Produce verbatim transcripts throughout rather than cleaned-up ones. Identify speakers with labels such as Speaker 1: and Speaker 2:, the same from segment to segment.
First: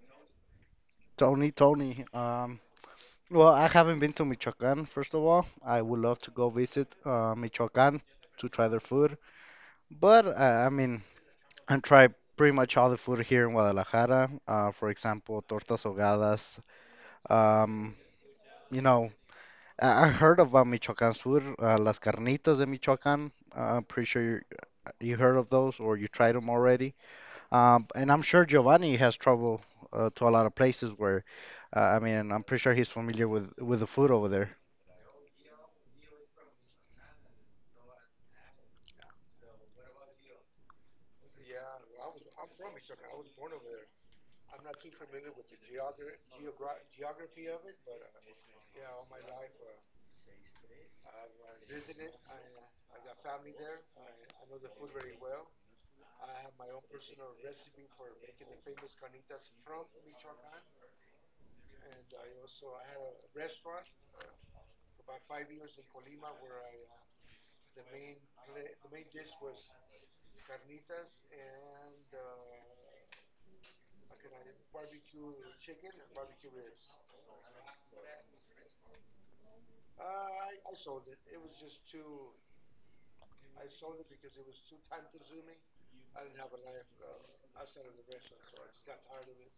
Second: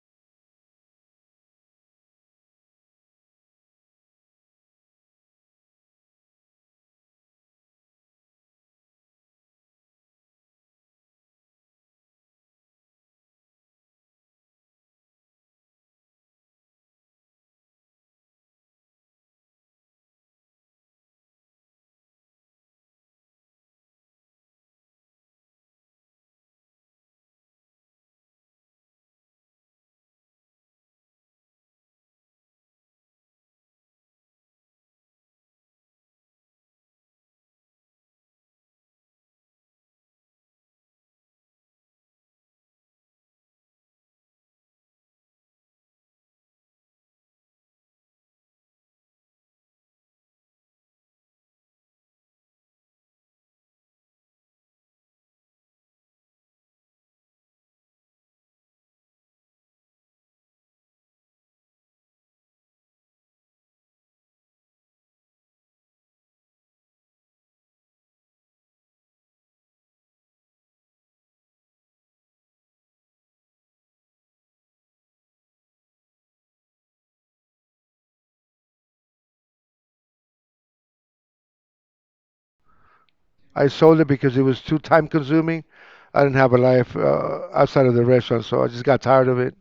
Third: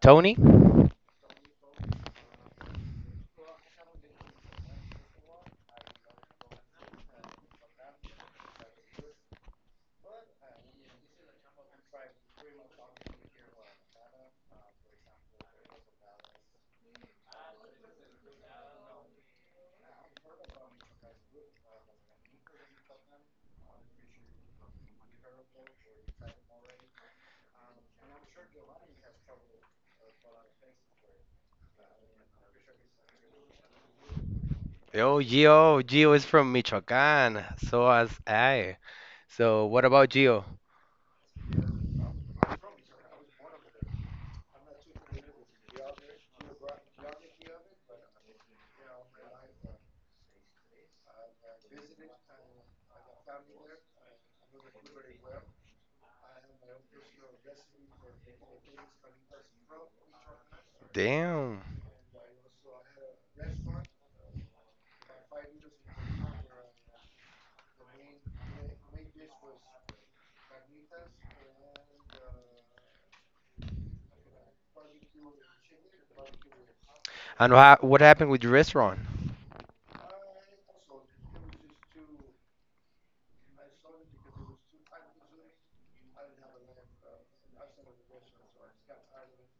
Speaker 1: Tony? Oh,
Speaker 2: Tony, Tony. Um, well, I haven't been to Michoacan, first of all. I would love to go visit uh, Michoacan to try their food. But, uh, I mean, I try pretty much all the food here in Guadalajara. Uh, for example, tortas ahogadas. Um, you know, I, I heard about Michoacan's food, uh, las carnitas de Michoacan. Uh, I'm pretty sure you heard of those, or you tried them already? Um, and I'm sure Giovanni has trouble uh, to a lot of places where, uh, I mean, I'm pretty sure he's familiar with with the food over there.
Speaker 1: Gio, Gio is from Michoacán. So as I. So what about Gio? Damn. And wha- what happened with your restaurant?
Speaker 3: I sold it because it was too time consuming. I didn't have a life uh, outside of the restaurant, so I just got tired of it.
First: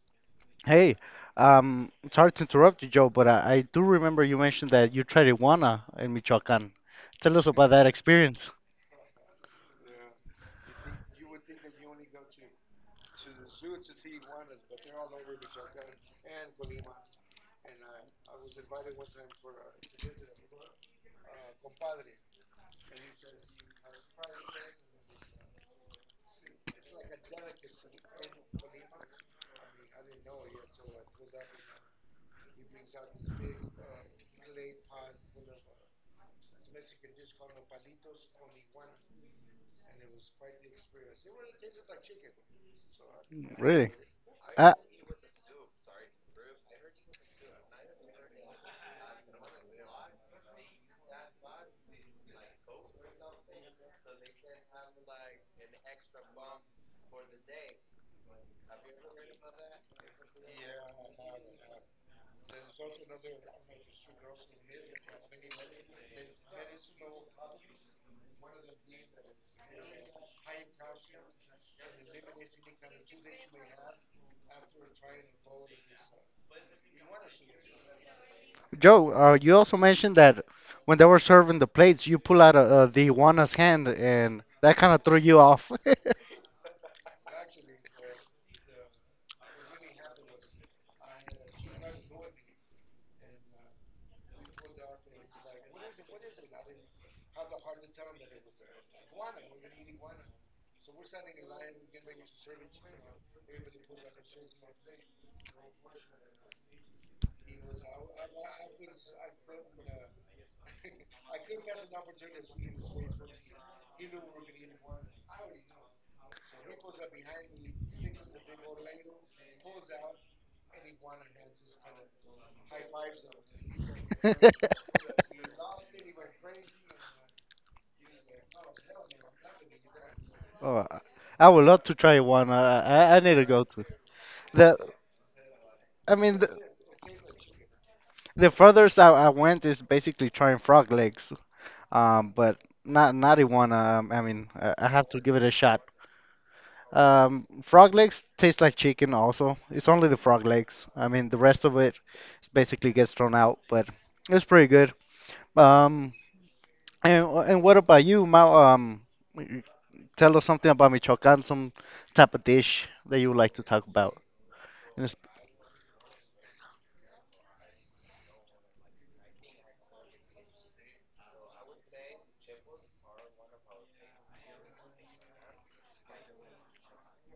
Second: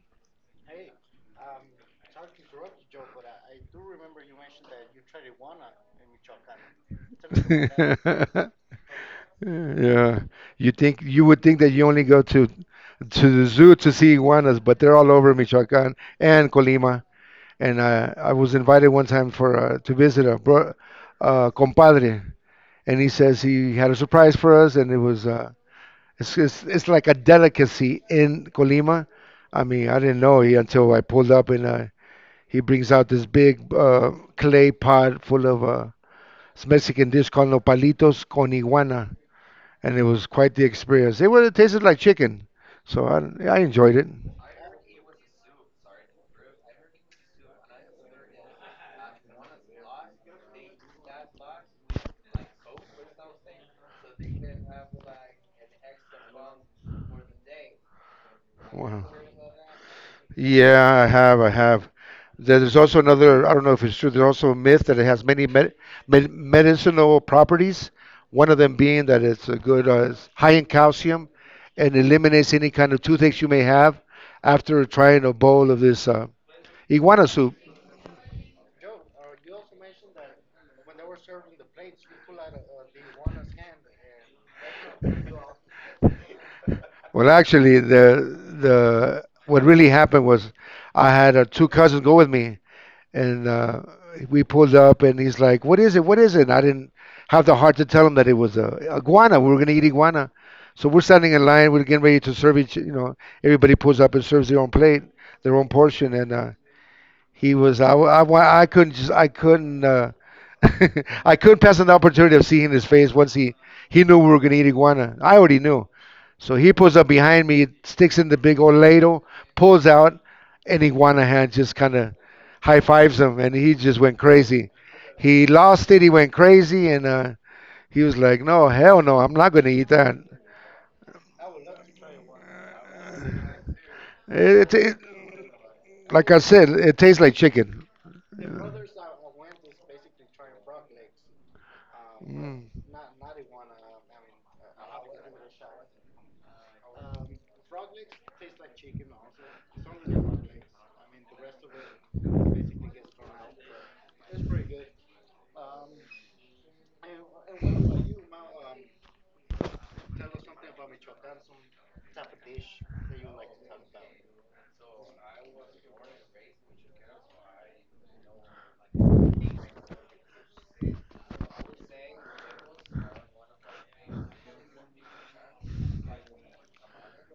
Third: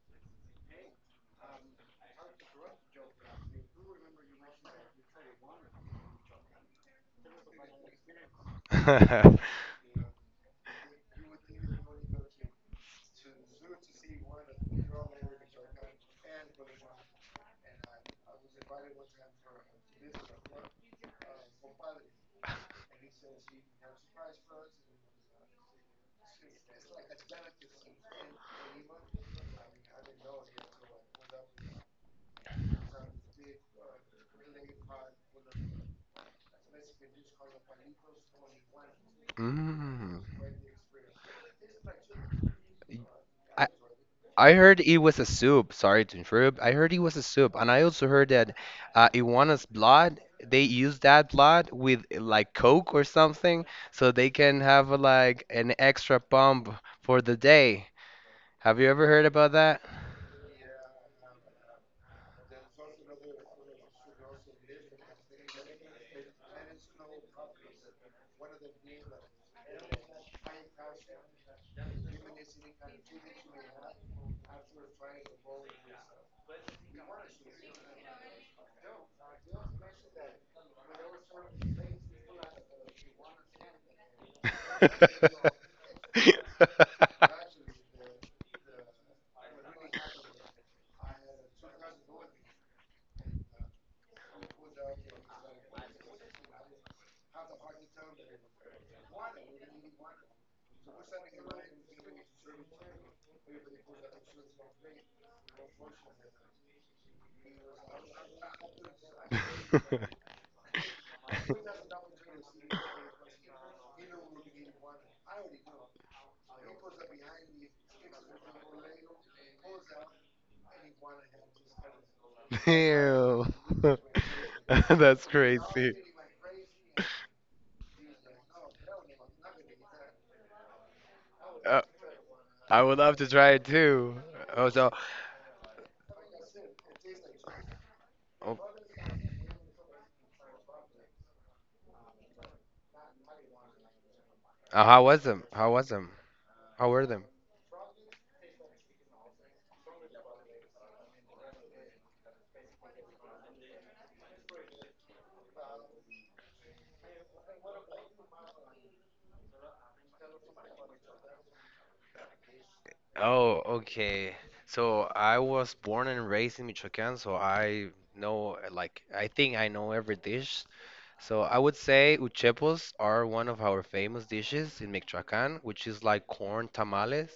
Speaker 2: Hey, um, sorry to interrupt you, Joe, but I, I do remember you mentioned that you tried iguana in Michoacán. Tell us about that
Speaker 3: Yeah,
Speaker 2: experience.
Speaker 3: you think you would think that you only go to to the zoo to see iguanas, but they're all over Michoacán and Colima. And uh, I was invited one time for uh, to visit a bro, uh, compadre, and he says he had a surprise for us, and it was uh, It's, it's it's like a delicacy in Colima. I mean, I didn't know he until I pulled up and uh, he brings out this big uh, clay pot full of uh, this Mexican dish called nopalitos con iguana, and it
Speaker 1: Mm.
Speaker 3: was quite the experience. It would have tasted like chicken, so I I
Speaker 2: Really?
Speaker 3: enjoyed it.
Speaker 1: I
Speaker 2: Uh,
Speaker 1: heard it was a soup. Sorry to interrupt. I heard it was a soup, and I also heard that uh, Iguana's blood. They use that blood with uh, like Coke or something, so they can have uh, like an extra pump for the day. Have you
Speaker 3: Wow.
Speaker 1: ever heard about that?
Speaker 3: Yeah, I have. I have. There- There's also another, I don't know if it's true, there's also a myth that it has many med med medicinal properties. One of them being that it's a good, uh, it's high in calcium and eliminates any kind of toothaches you may have after trying a bowl of this uh, iguana soup.
Speaker 2: Joe, uh, you also mentioned that when they were serving the plates, you pull out uh, uh, the iguana's hand, and that kind of threw you off.
Speaker 3: Well, actually, the the what really happened was I had uh, two cousins go with me, and uh, we pulled up, and he's like, "What is it? What is it?" And I didn't have the heart to tell him that it was a iguana. We were gonna eat iguana, so we're standing in line. We're getting ready to serve each. You know, everybody pulls up and serves their own plate, their own portion, and uh, he was. I, I, wa- I couldn't just. I couldn't. Uh, I couldn't pass on the opportunity of seeing his face once he he knew we were gonna eat iguana. I already knew. So he pulls up behind me, sticks in the big old ladle, pulls out, and Iguanahan just kind of high fives him,
Speaker 1: Damn.
Speaker 3: and he just went crazy.
Speaker 1: That's
Speaker 3: He lost
Speaker 1: crazy.
Speaker 3: it, he went crazy, and uh, he was like, "No, hell no, I'm not gonna eat that."
Speaker 2: Oh, I would
Speaker 1: Uh,
Speaker 2: love to try one.
Speaker 1: I
Speaker 2: Uh,
Speaker 1: would
Speaker 2: I,
Speaker 1: love
Speaker 2: I
Speaker 1: to
Speaker 2: need to
Speaker 1: try
Speaker 2: go
Speaker 1: it
Speaker 2: to.
Speaker 1: too. Oh,
Speaker 2: The
Speaker 3: It,
Speaker 1: so.
Speaker 3: it,
Speaker 2: I
Speaker 3: like
Speaker 2: mean,
Speaker 3: I
Speaker 2: the,
Speaker 3: said, it tastes like chicken.
Speaker 2: the furthest I, I went is basically trying frog legs. Um, but
Speaker 3: Mm.
Speaker 2: not not iguana. Um, I mean, I,
Speaker 1: Uh,
Speaker 2: I
Speaker 1: how
Speaker 2: have to
Speaker 1: was
Speaker 2: give it
Speaker 1: them?
Speaker 2: a
Speaker 1: How
Speaker 2: shot.
Speaker 1: was them? How were them?
Speaker 2: Um, frog legs taste like chicken also. It's only the frog legs. I mean, the rest of it is basically gets thrown out, but it's pretty good. Um, and, and what about you, Ma? Um, tell us something about Michoacan, some type of dish that you would like
Speaker 1: Oh,
Speaker 2: to talk about.
Speaker 1: okay. So
Speaker 2: And it's
Speaker 1: I was born and raised in Michoacán, so I know, uh, like, I think I know every dish. So I would say uchepos are one of our famous dishes in Michoacán, which is like corn tamales.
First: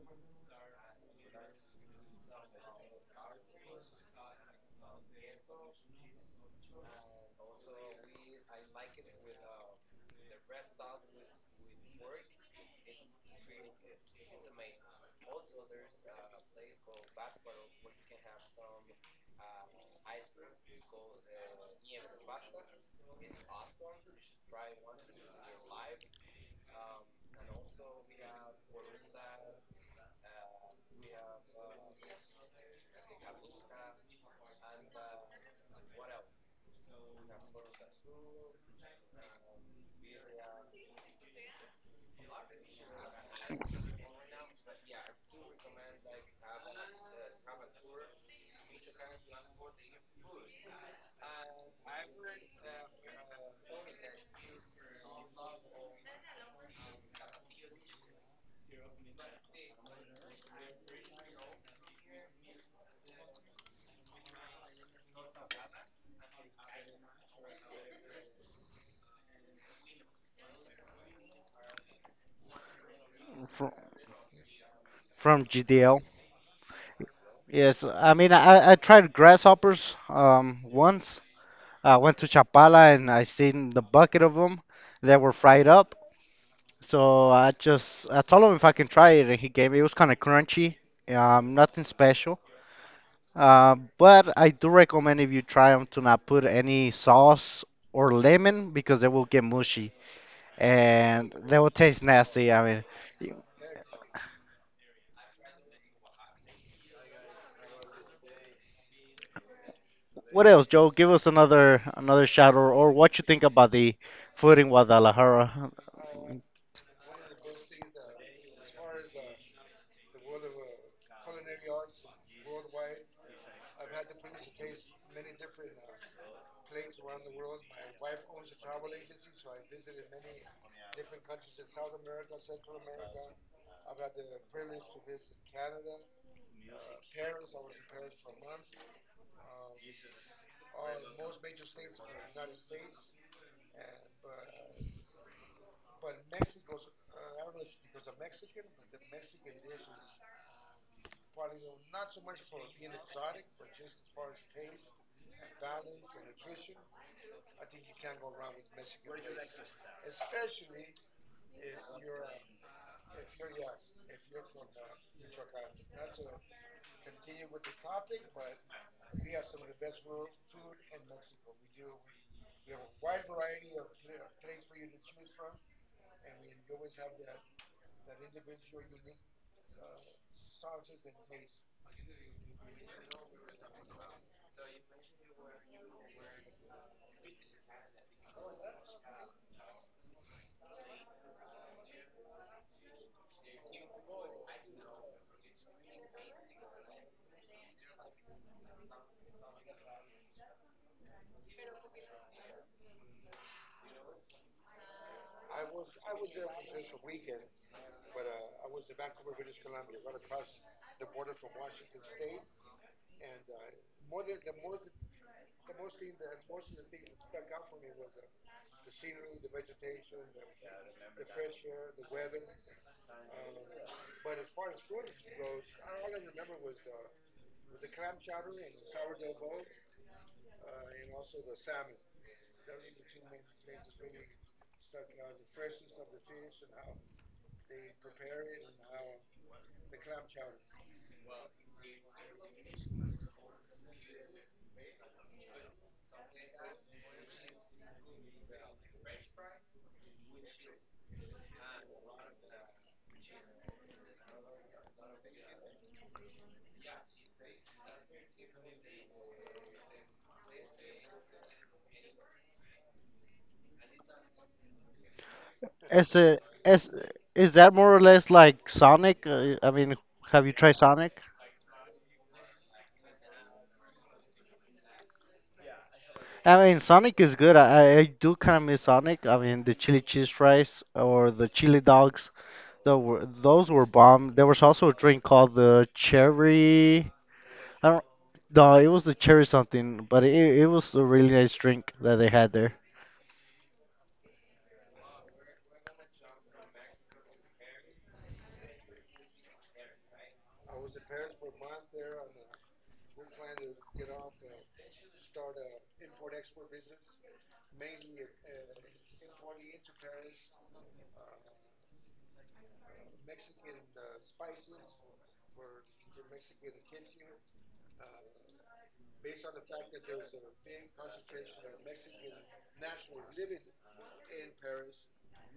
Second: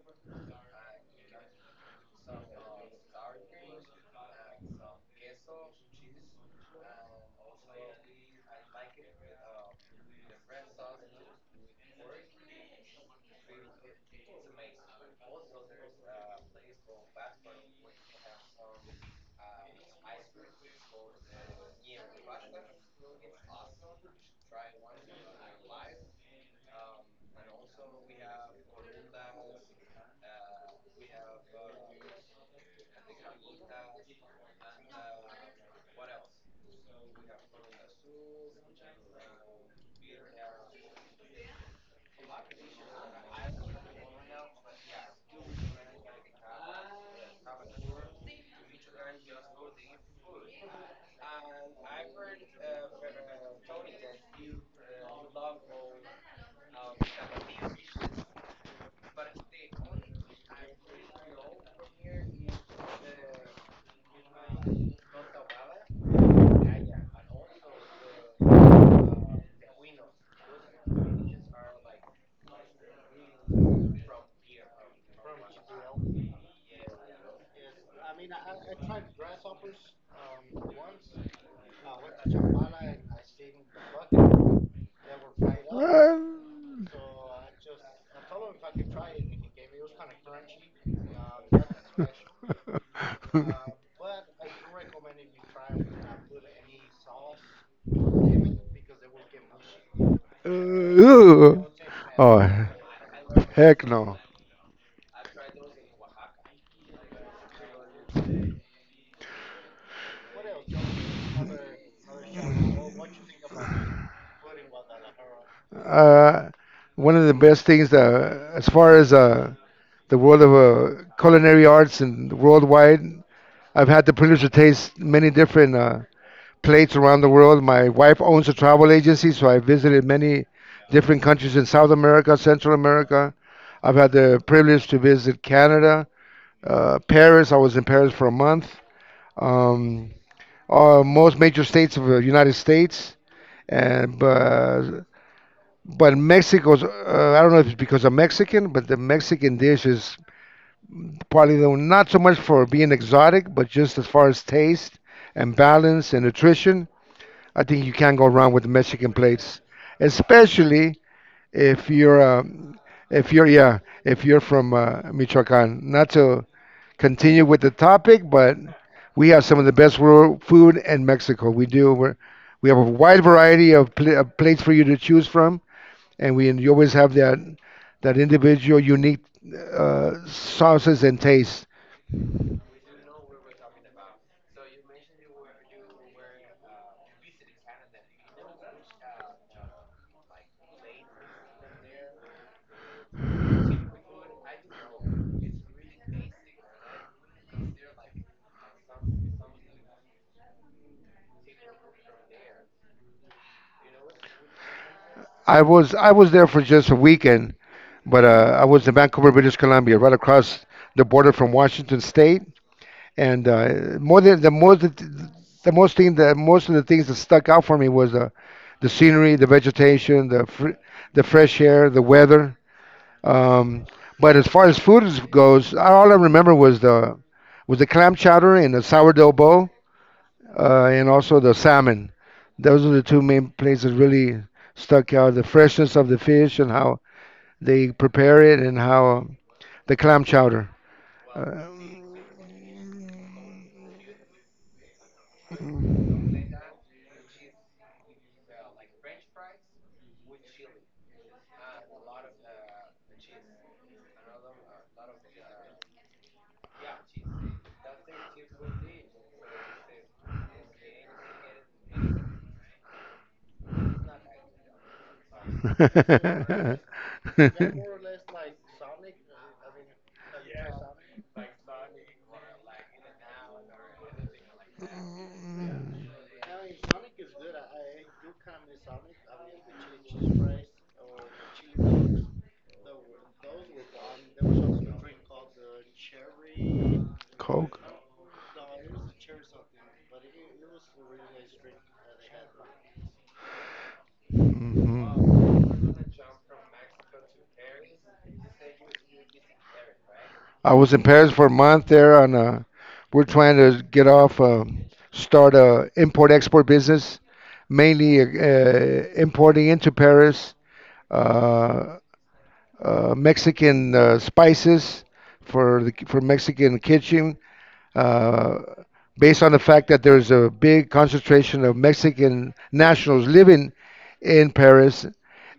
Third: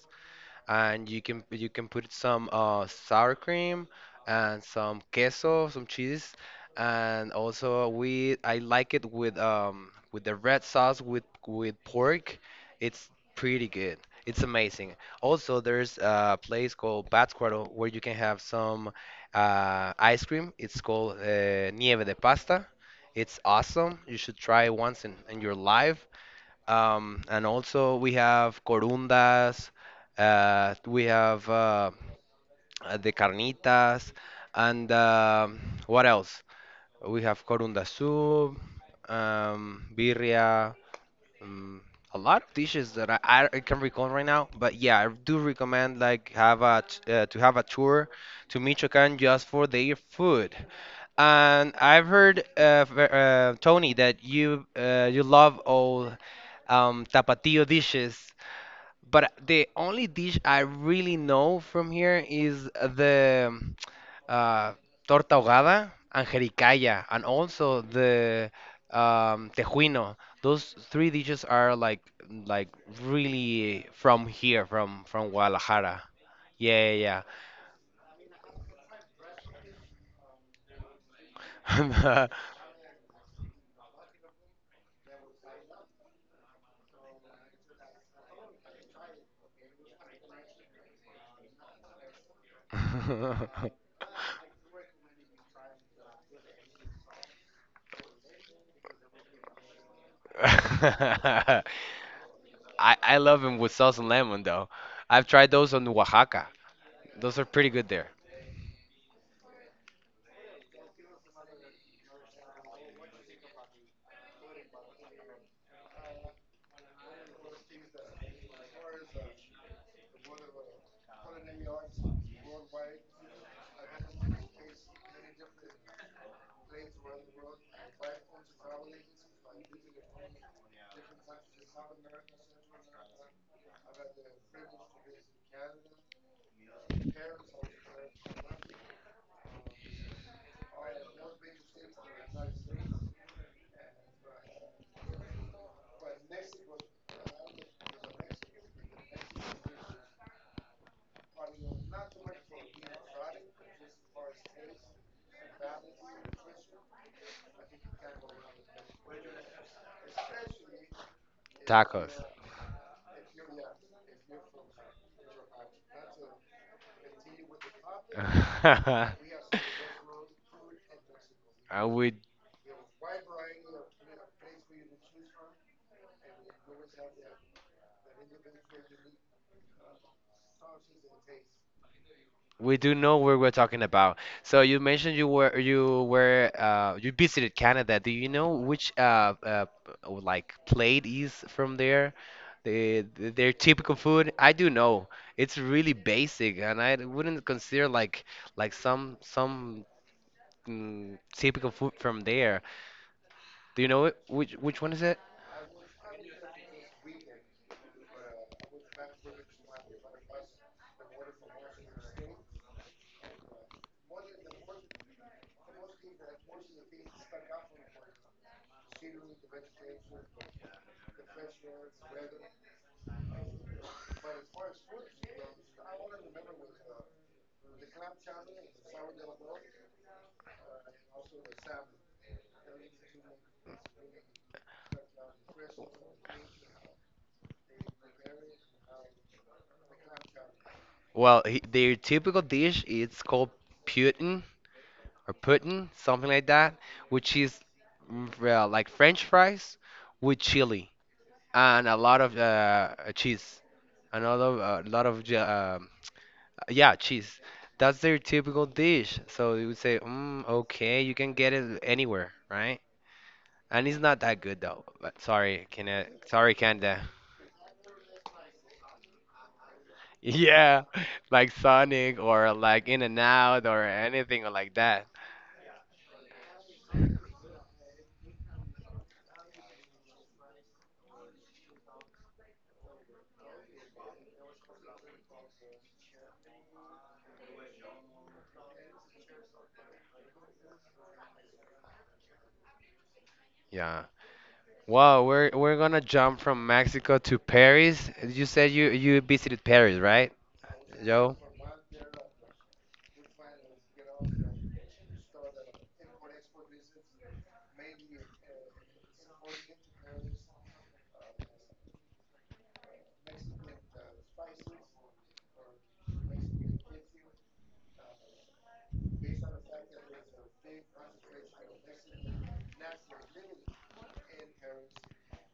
Speaker 1: And you can you can put some uh, sour cream and some queso, some cheese, and also we I like it with um with the red sauce with with pork. It's pretty good. It's amazing. Also, there's a place called Pátzcuaro where you can have some uh, ice cream. It's called uh, Nieve de Pasta. It's awesome. You should try it once in, in your life. Um, and also we have corundas, uh, we have uh, uh, the carnitas, and um what else? We have corunda soup, um, birria, um, a lot of dishes that I, I I can recall right now. But yeah, I do recommend like have a t- uh, to have a tour to Michoacan just for their food. And I've heard uh, v- uh, Tony, that you uh, you love all um, tapatio dishes. But the only dish I really know from here is the uh, torta ahogada, anjericaya, and also the um, tejuino. Those three dishes are like like
Speaker 2: from,
Speaker 1: really from here, from from
Speaker 2: from G D L.
Speaker 1: Guadalajara. Yeah, yeah,
Speaker 2: Yes, I mean, I, I tried grasshoppers um, once. I went to
Speaker 1: yeah.
Speaker 2: Chapala and I seen the bucket of them that were fried up.
Speaker 3: Well,
Speaker 2: So I just I told him if I can try it, and he gave me. It was kind of crunchy, um, nothing special. Uh, but I do recommend if you try them to not put any sauce or lemon because they will get mushy and they
Speaker 3: Ooh.
Speaker 2: will taste nasty. I
Speaker 3: Oh,
Speaker 2: mean,
Speaker 1: I I
Speaker 2: y-
Speaker 1: love them with
Speaker 3: heck
Speaker 1: sauce and
Speaker 3: no.
Speaker 1: lemon though. I've tried those on Oaxaca. Those are pretty good there.
Speaker 2: what else, Joe? Give us another another shot, or, or what you think about the food in Guadalajara.
Speaker 3: Uh, One of the best things that, as far as uh, the world of uh, culinary arts and worldwide, I've had the privilege to taste many different uh, plates around the world. My wife owns a travel agency, so I visited many different countries in South America, Central America. I've had the privilege to visit Canada, uh, Paris. I was in Paris for a month. Um, uh, Most major states of the United States, and but but Mexico's. Uh, I don't know if it's because I'm Mexican, but the Mexican dish is probably the, not so much for being exotic, but just as far as taste and balance and nutrition. I think you can't go wrong with the Mexican plates, especially if you're
Speaker 1: Tacos.
Speaker 3: um, if you're yeah if you're from uh, Michoacan. Not to continue with the topic, but we have some of the best world food in Mexico. We
Speaker 1: Uh,
Speaker 3: do.
Speaker 1: we
Speaker 3: We're, we have a wide variety of, pl- of plates for you to choose from, and we and you always have that that individual unique uh, sauces and tastes.
Speaker 1: We do know where we're talking about. So you mentioned you were you were uh, you visited Canada. Do you know which uh, uh oh, like plate is from there? The, the their typical food? I do know. It's really basic, and I wouldn't consider like like some some mm, typical food from there. Do you know it? Which which one is it?
Speaker 3: I was I was there for just a weekend, but uh, I was in Vancouver, British Columbia, right across the border from Washington State. And uh, more than the more the, the most thing that Most of the things that stuck out for me was uh, the scenery, the vegetation, the fr the fresh air, the weather. Um, but as far as food is- goes, all I remember was the was the clam chowder and the sourdough bowl, uh, and also the salmon. Those are the two main places that really stuck out: the freshness of the fish and how they prepare it, and how um, the clam chowder.
Speaker 1: Well, he,
Speaker 3: Uh,
Speaker 1: their typical dish it's called Putin. Or pudding, something like that, which is mm, uh, like French fries with chili and a lot of uh, uh, cheese. Another a lot of je- um, yeah cheese. That's their typical dish. So you would say, mm, okay, you can get it anywhere, right? And it's not that good though. But sorry, can I,
Speaker 2: Is it
Speaker 1: sorry,
Speaker 2: is
Speaker 1: Canada.
Speaker 2: is that more or less like Sonic? Uh, I mean, have you tried
Speaker 1: Yeah,
Speaker 2: Sonic?
Speaker 1: like Sonic or like In and Out or anything like that.
Speaker 2: I mean, Sonic is good. I, I do kind of miss Sonic. I mean, the chili cheese fries or the chili dogs, tho- were- those were bomb. There was also a drink called the cherry.
Speaker 3: Coke.
Speaker 2: I don't. No, it was the cherry something, but it, it was a really nice drink that they had there.
Speaker 1: Yeah. Wow, we're we're gonna jump from Mexico to
Speaker 3: Mhm.
Speaker 1: Paris. You said you you visited Paris, right,
Speaker 3: I was in Paris
Speaker 1: Joe?
Speaker 3: for a month there on uh we're trying to get off uh, start a import export business, mainly uh, importing into Paris uh, uh, Mexican uh, spices for the for Mexican kitchen uh, based on the fact that there's a big concentration of Mexican nationals living in Paris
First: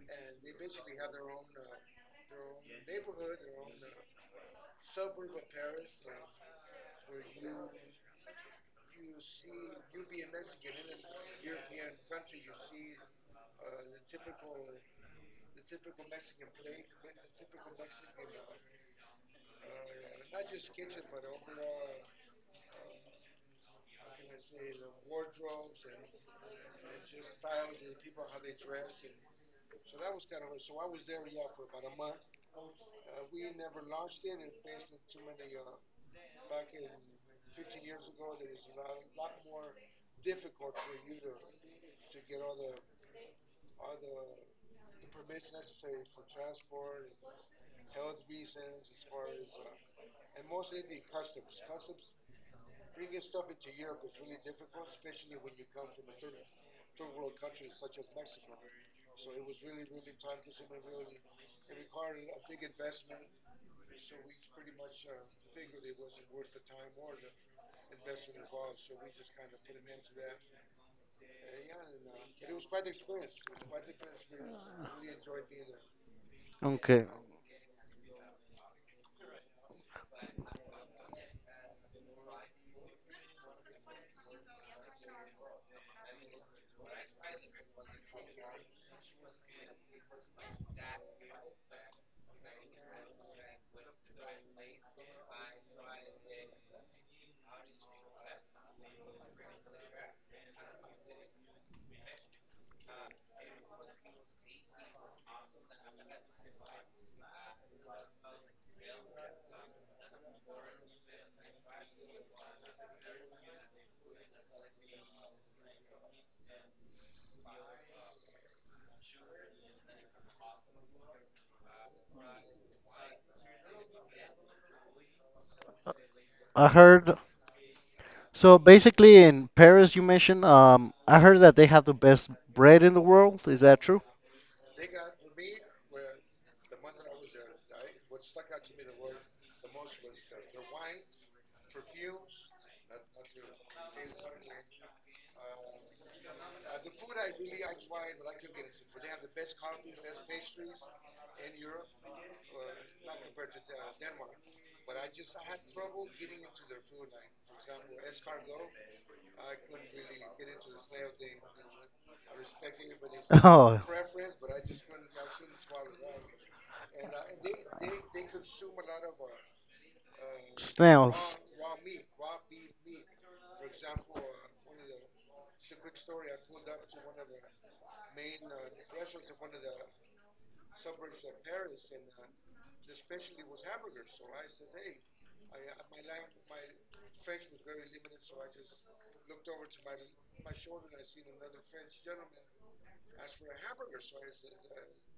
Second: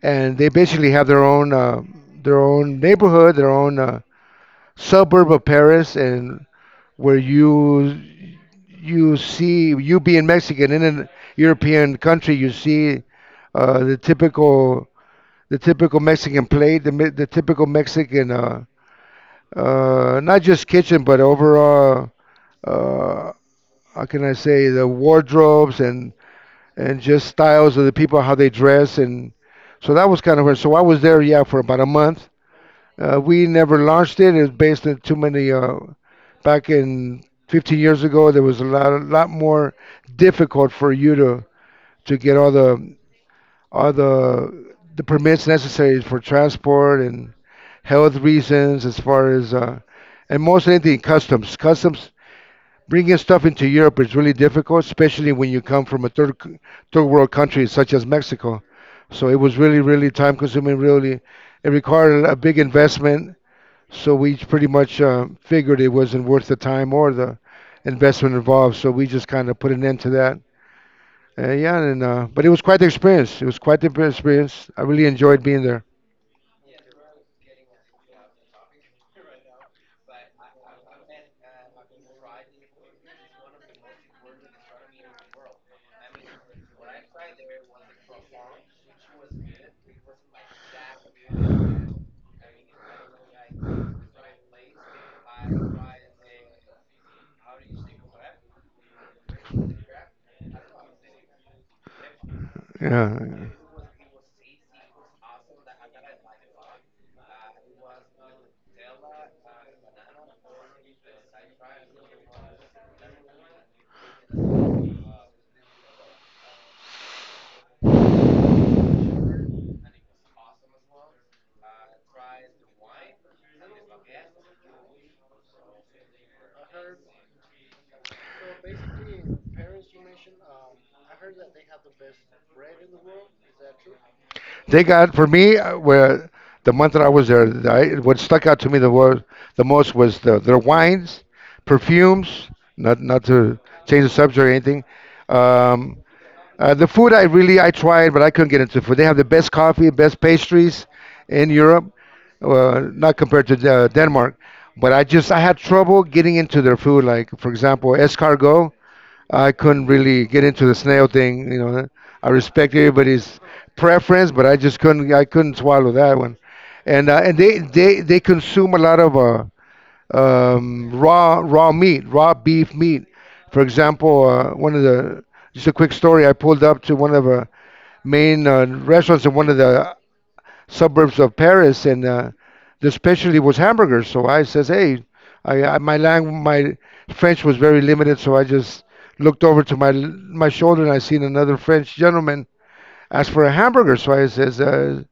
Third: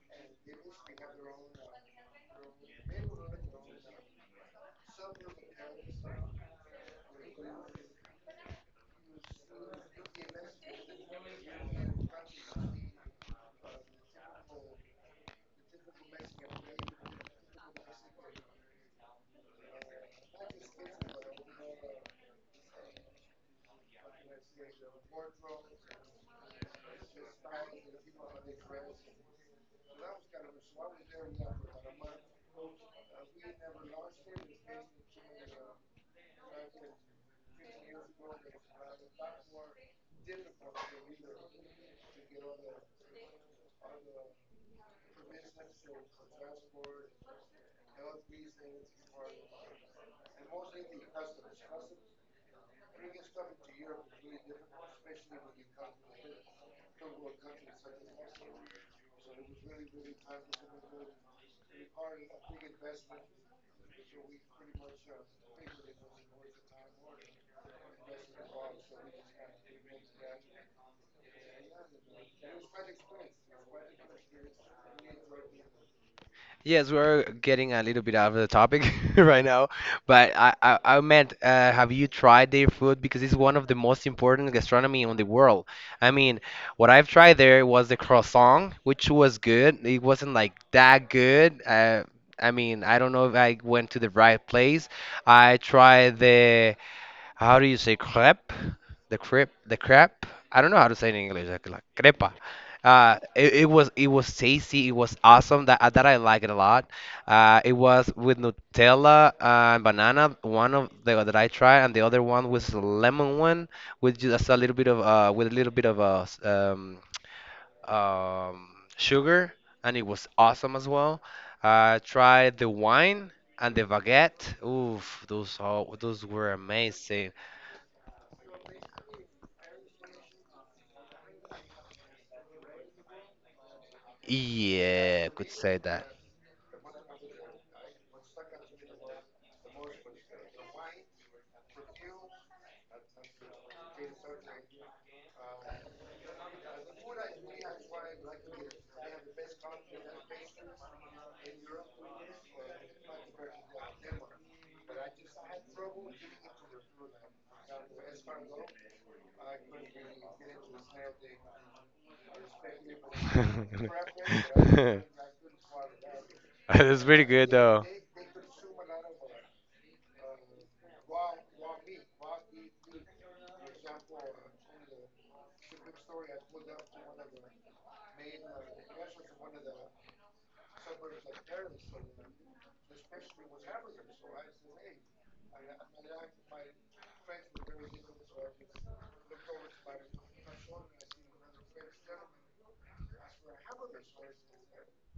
Speaker 3: and they basically have their own uh, their own neighborhood, their own uh, suburb of Paris, and where you you see you being Mexican in an European country, you see uh, the typical the typical Mexican plate, the mi- the typical Mexican uh, uh, not just kitchen but overall, uh, how can I say, the wardrobes and and just styles of the people, how they dress. And so that was kind of where, so I was there, yeah, for about a month. Uh, we never launched it. It was based on too many. Uh, back in fifteen years ago, there was a lot, a lot more difficult for you to to get all the all the the permits necessary for transport and health reasons, as far as uh, and most anything customs. Customs bringing stuff into Europe is really difficult, especially when you come from a third c- third world country such as Mexico. So it was really, really time consuming. Really, it required a big investment, so we pretty much uh, figured it wasn't worth the time or the investment involved. So we just kind of put an end to that. Uh, yeah, and uh, but it was quite the experience. It was quite the experience. I really enjoyed being there.
Speaker 1: Yes,
Speaker 2: Okay,
Speaker 1: we're getting a little bit out of the topic right now, but I, I, I meant, uh, have you tried their food? Because it's one of the most important gastronomy in the world. I mean, what I've tried there was the croissant, which was good. It wasn't like that good. Uh, I mean, I don't know if I went to the right place. I tried the How do you say crepe? The crepe, the crepe. I don't know how to say it in English. Like, like crepa.
Speaker 3: Yeah,
Speaker 1: Uh, it, it was it was tasty. It was awesome. That uh, that I like it a lot. Uh, it was with Nutella and banana. One of the that I tried, and the other one was the lemon one with just a little bit of uh with a little bit of uh s- um um sugar, and it was awesome as well. I tried the wine and the baguette. Oof, those all those were
Speaker 2: I heard.
Speaker 1: amazing.
Speaker 2: So basically, in Paris, you mentioned. Um, I heard that they have the best bread in the world. Is that true?
Speaker 3: they got
Speaker 1: Yeah,
Speaker 3: for
Speaker 1: could
Speaker 3: me
Speaker 1: say
Speaker 3: uh,
Speaker 1: that.
Speaker 3: where the month that I was there, I, what stuck out to me the was the most was the, their wines, perfumes. Not not to change the subject or anything. Um, Uh, the food I really I tried, but I couldn't get into food. They have the best coffee, best pastries in Europe, uh, not compared to uh, Denmark. But I just I had trouble getting into their food. Like for example, escargot, I couldn't really get into the snail thing. You know, I respect everybody's
Speaker 2: Oh.
Speaker 3: preference, but I just couldn't I couldn't swallow that one.
Speaker 1: That's
Speaker 3: And uh,
Speaker 1: pretty
Speaker 3: and
Speaker 1: good
Speaker 3: they
Speaker 1: though.
Speaker 3: they they consume a lot of uh, um,
Speaker 2: Snails.
Speaker 3: raw raw meat, raw beef meat. For example, uh, one of the just a quick story. I pulled up to one of the main uh, restaurants in one of the suburbs of Paris, and uh, the specialty was hamburgers. So I says, "Hey, I, I my lang my French was very limited, so I just looked over to my my shoulder and I seen another French gentleman ask for a hamburger." So I says, uh,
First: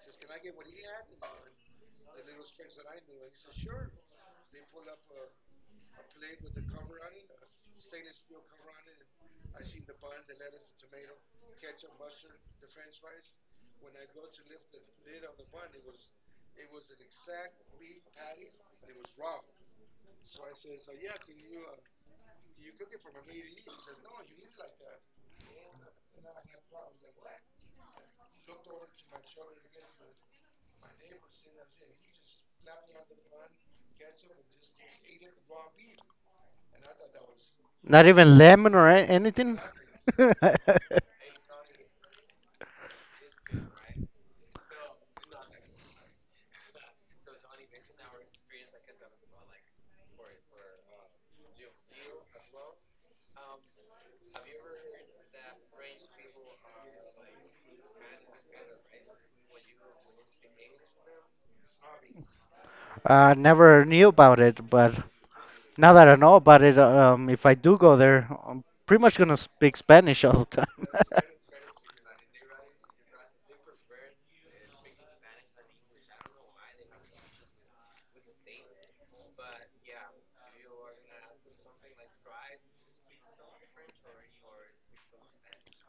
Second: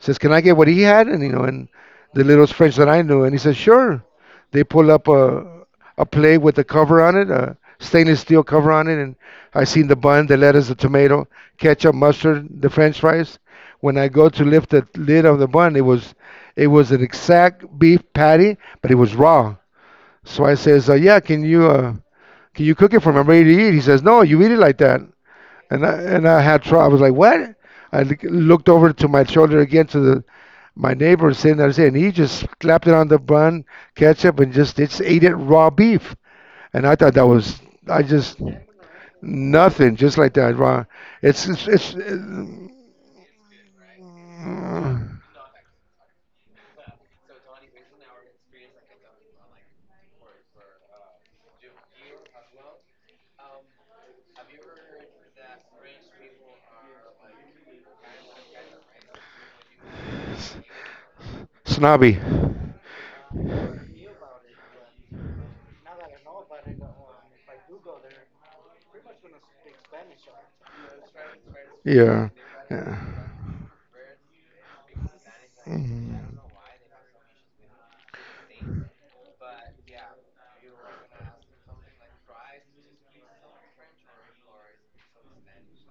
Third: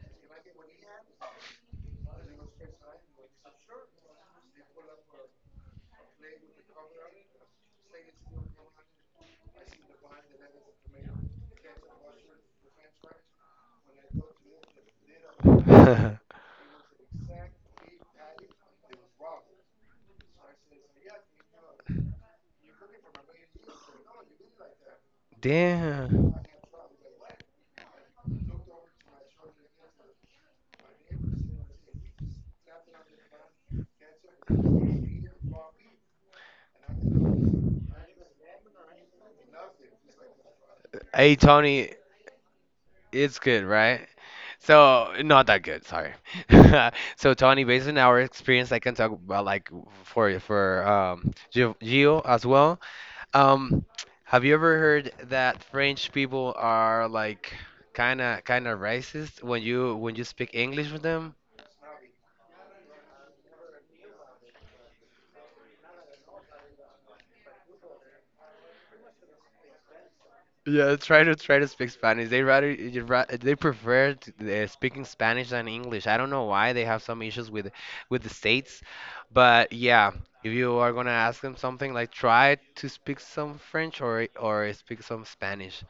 Speaker 3: says, "Can I get what he had?" And you know, and the little French that I knew, and he says, "Sure." They pull up a a plate with a cover on it, a stainless steel cover on it, and I seen the bun, the lettuce, the tomato, ketchup, mustard, the French fries. When I go to lift the lid of the bun, it was it was an exact beef patty, but it was raw. So I says, uh, "Yeah, can you uh, can you cook it for me? I'm ready to eat." He says, "No, you eat it like that." And I and
Speaker 1: Damn.
Speaker 3: I had trouble. I was like, "What?" I l- looked over to my shoulder again to the my neighbor was sitting there, saying he just slapped it on the bun, ketchup, and just it's ate it raw beef. And I thought that was I
Speaker 2: Not even
Speaker 3: just
Speaker 2: lemon or a- anything?
Speaker 3: nothing, just like that, raw.
Speaker 1: Hey
Speaker 3: It's it's,
Speaker 1: Tony,
Speaker 3: it's
Speaker 1: it's good, right?
Speaker 3: uh,
Speaker 1: So not that good, sorry. So Tony, based on our experience, I can talk about like for for um Gio, Gio as well. Um, have you ever heard that French people are like kind of kind of racist when you when you speak English with them?
Speaker 3: snobby.
Speaker 2: I never knew about it, but now that I know about it, um, if I do go there, I'm pretty much gonna speak Spanish all the time.
Speaker 1: Yeah, try to try to speak
Speaker 3: Yeah.
Speaker 1: Spanish. They rather
Speaker 3: Yeah.
Speaker 1: you ra- they prefer to, uh, speaking Spanish than English.
Speaker 3: Mm.
Speaker 1: I don't know why they have some issues with with the states, but yeah, if you are gonna ask them something, like try to speak some French or or speak some Spanish.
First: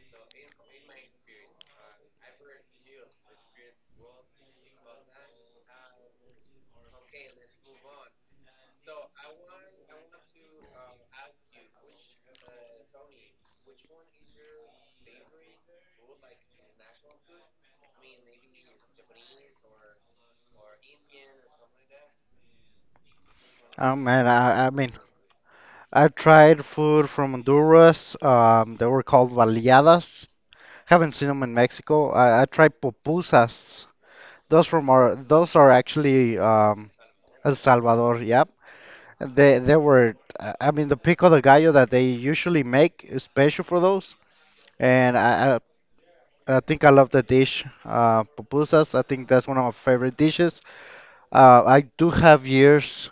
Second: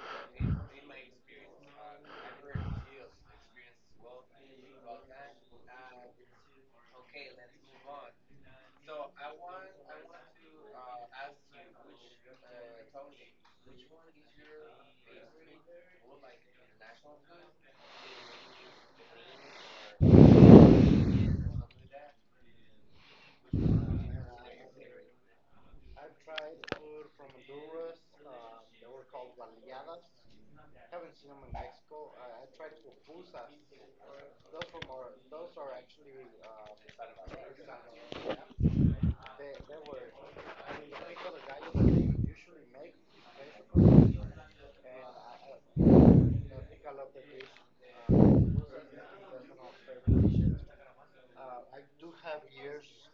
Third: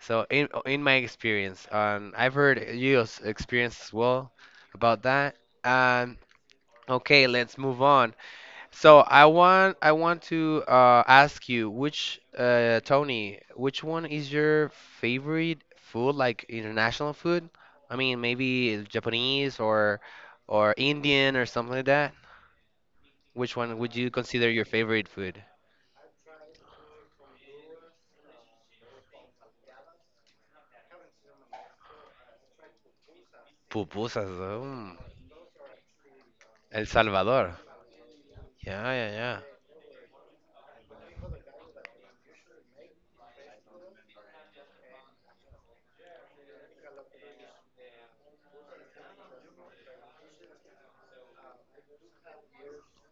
Speaker 1: So in in my experience, um, I've heard your experience as well about that. Um, okay, let's move on. So I want I want to uh, ask you which uh, Tony, which one is your favorite food, like international food? I mean, maybe Japanese or or Indian or something like that. Which one would
Speaker 2: Oh
Speaker 1: you
Speaker 2: man,
Speaker 1: consider your
Speaker 2: I, I mean,
Speaker 1: favorite food?
Speaker 2: I've tried food from Honduras. Um, they were called baleadas. Haven't seen them in Mexico. I, I tried pupusas.
Speaker 1: Pupusas,
Speaker 2: Those from
Speaker 1: um,
Speaker 2: our, those are actually
Speaker 1: El
Speaker 2: um,
Speaker 1: Salvador.
Speaker 2: El Salvador. Yeah,
Speaker 1: Yeah, yeah, yeah.
Speaker 2: They they were, uh, I mean, the pico de gallo that they usually make is special for those, and I I, I think I love the dish, uh, pupusas. I think that's one of my favorite dishes. Uh, I do have years,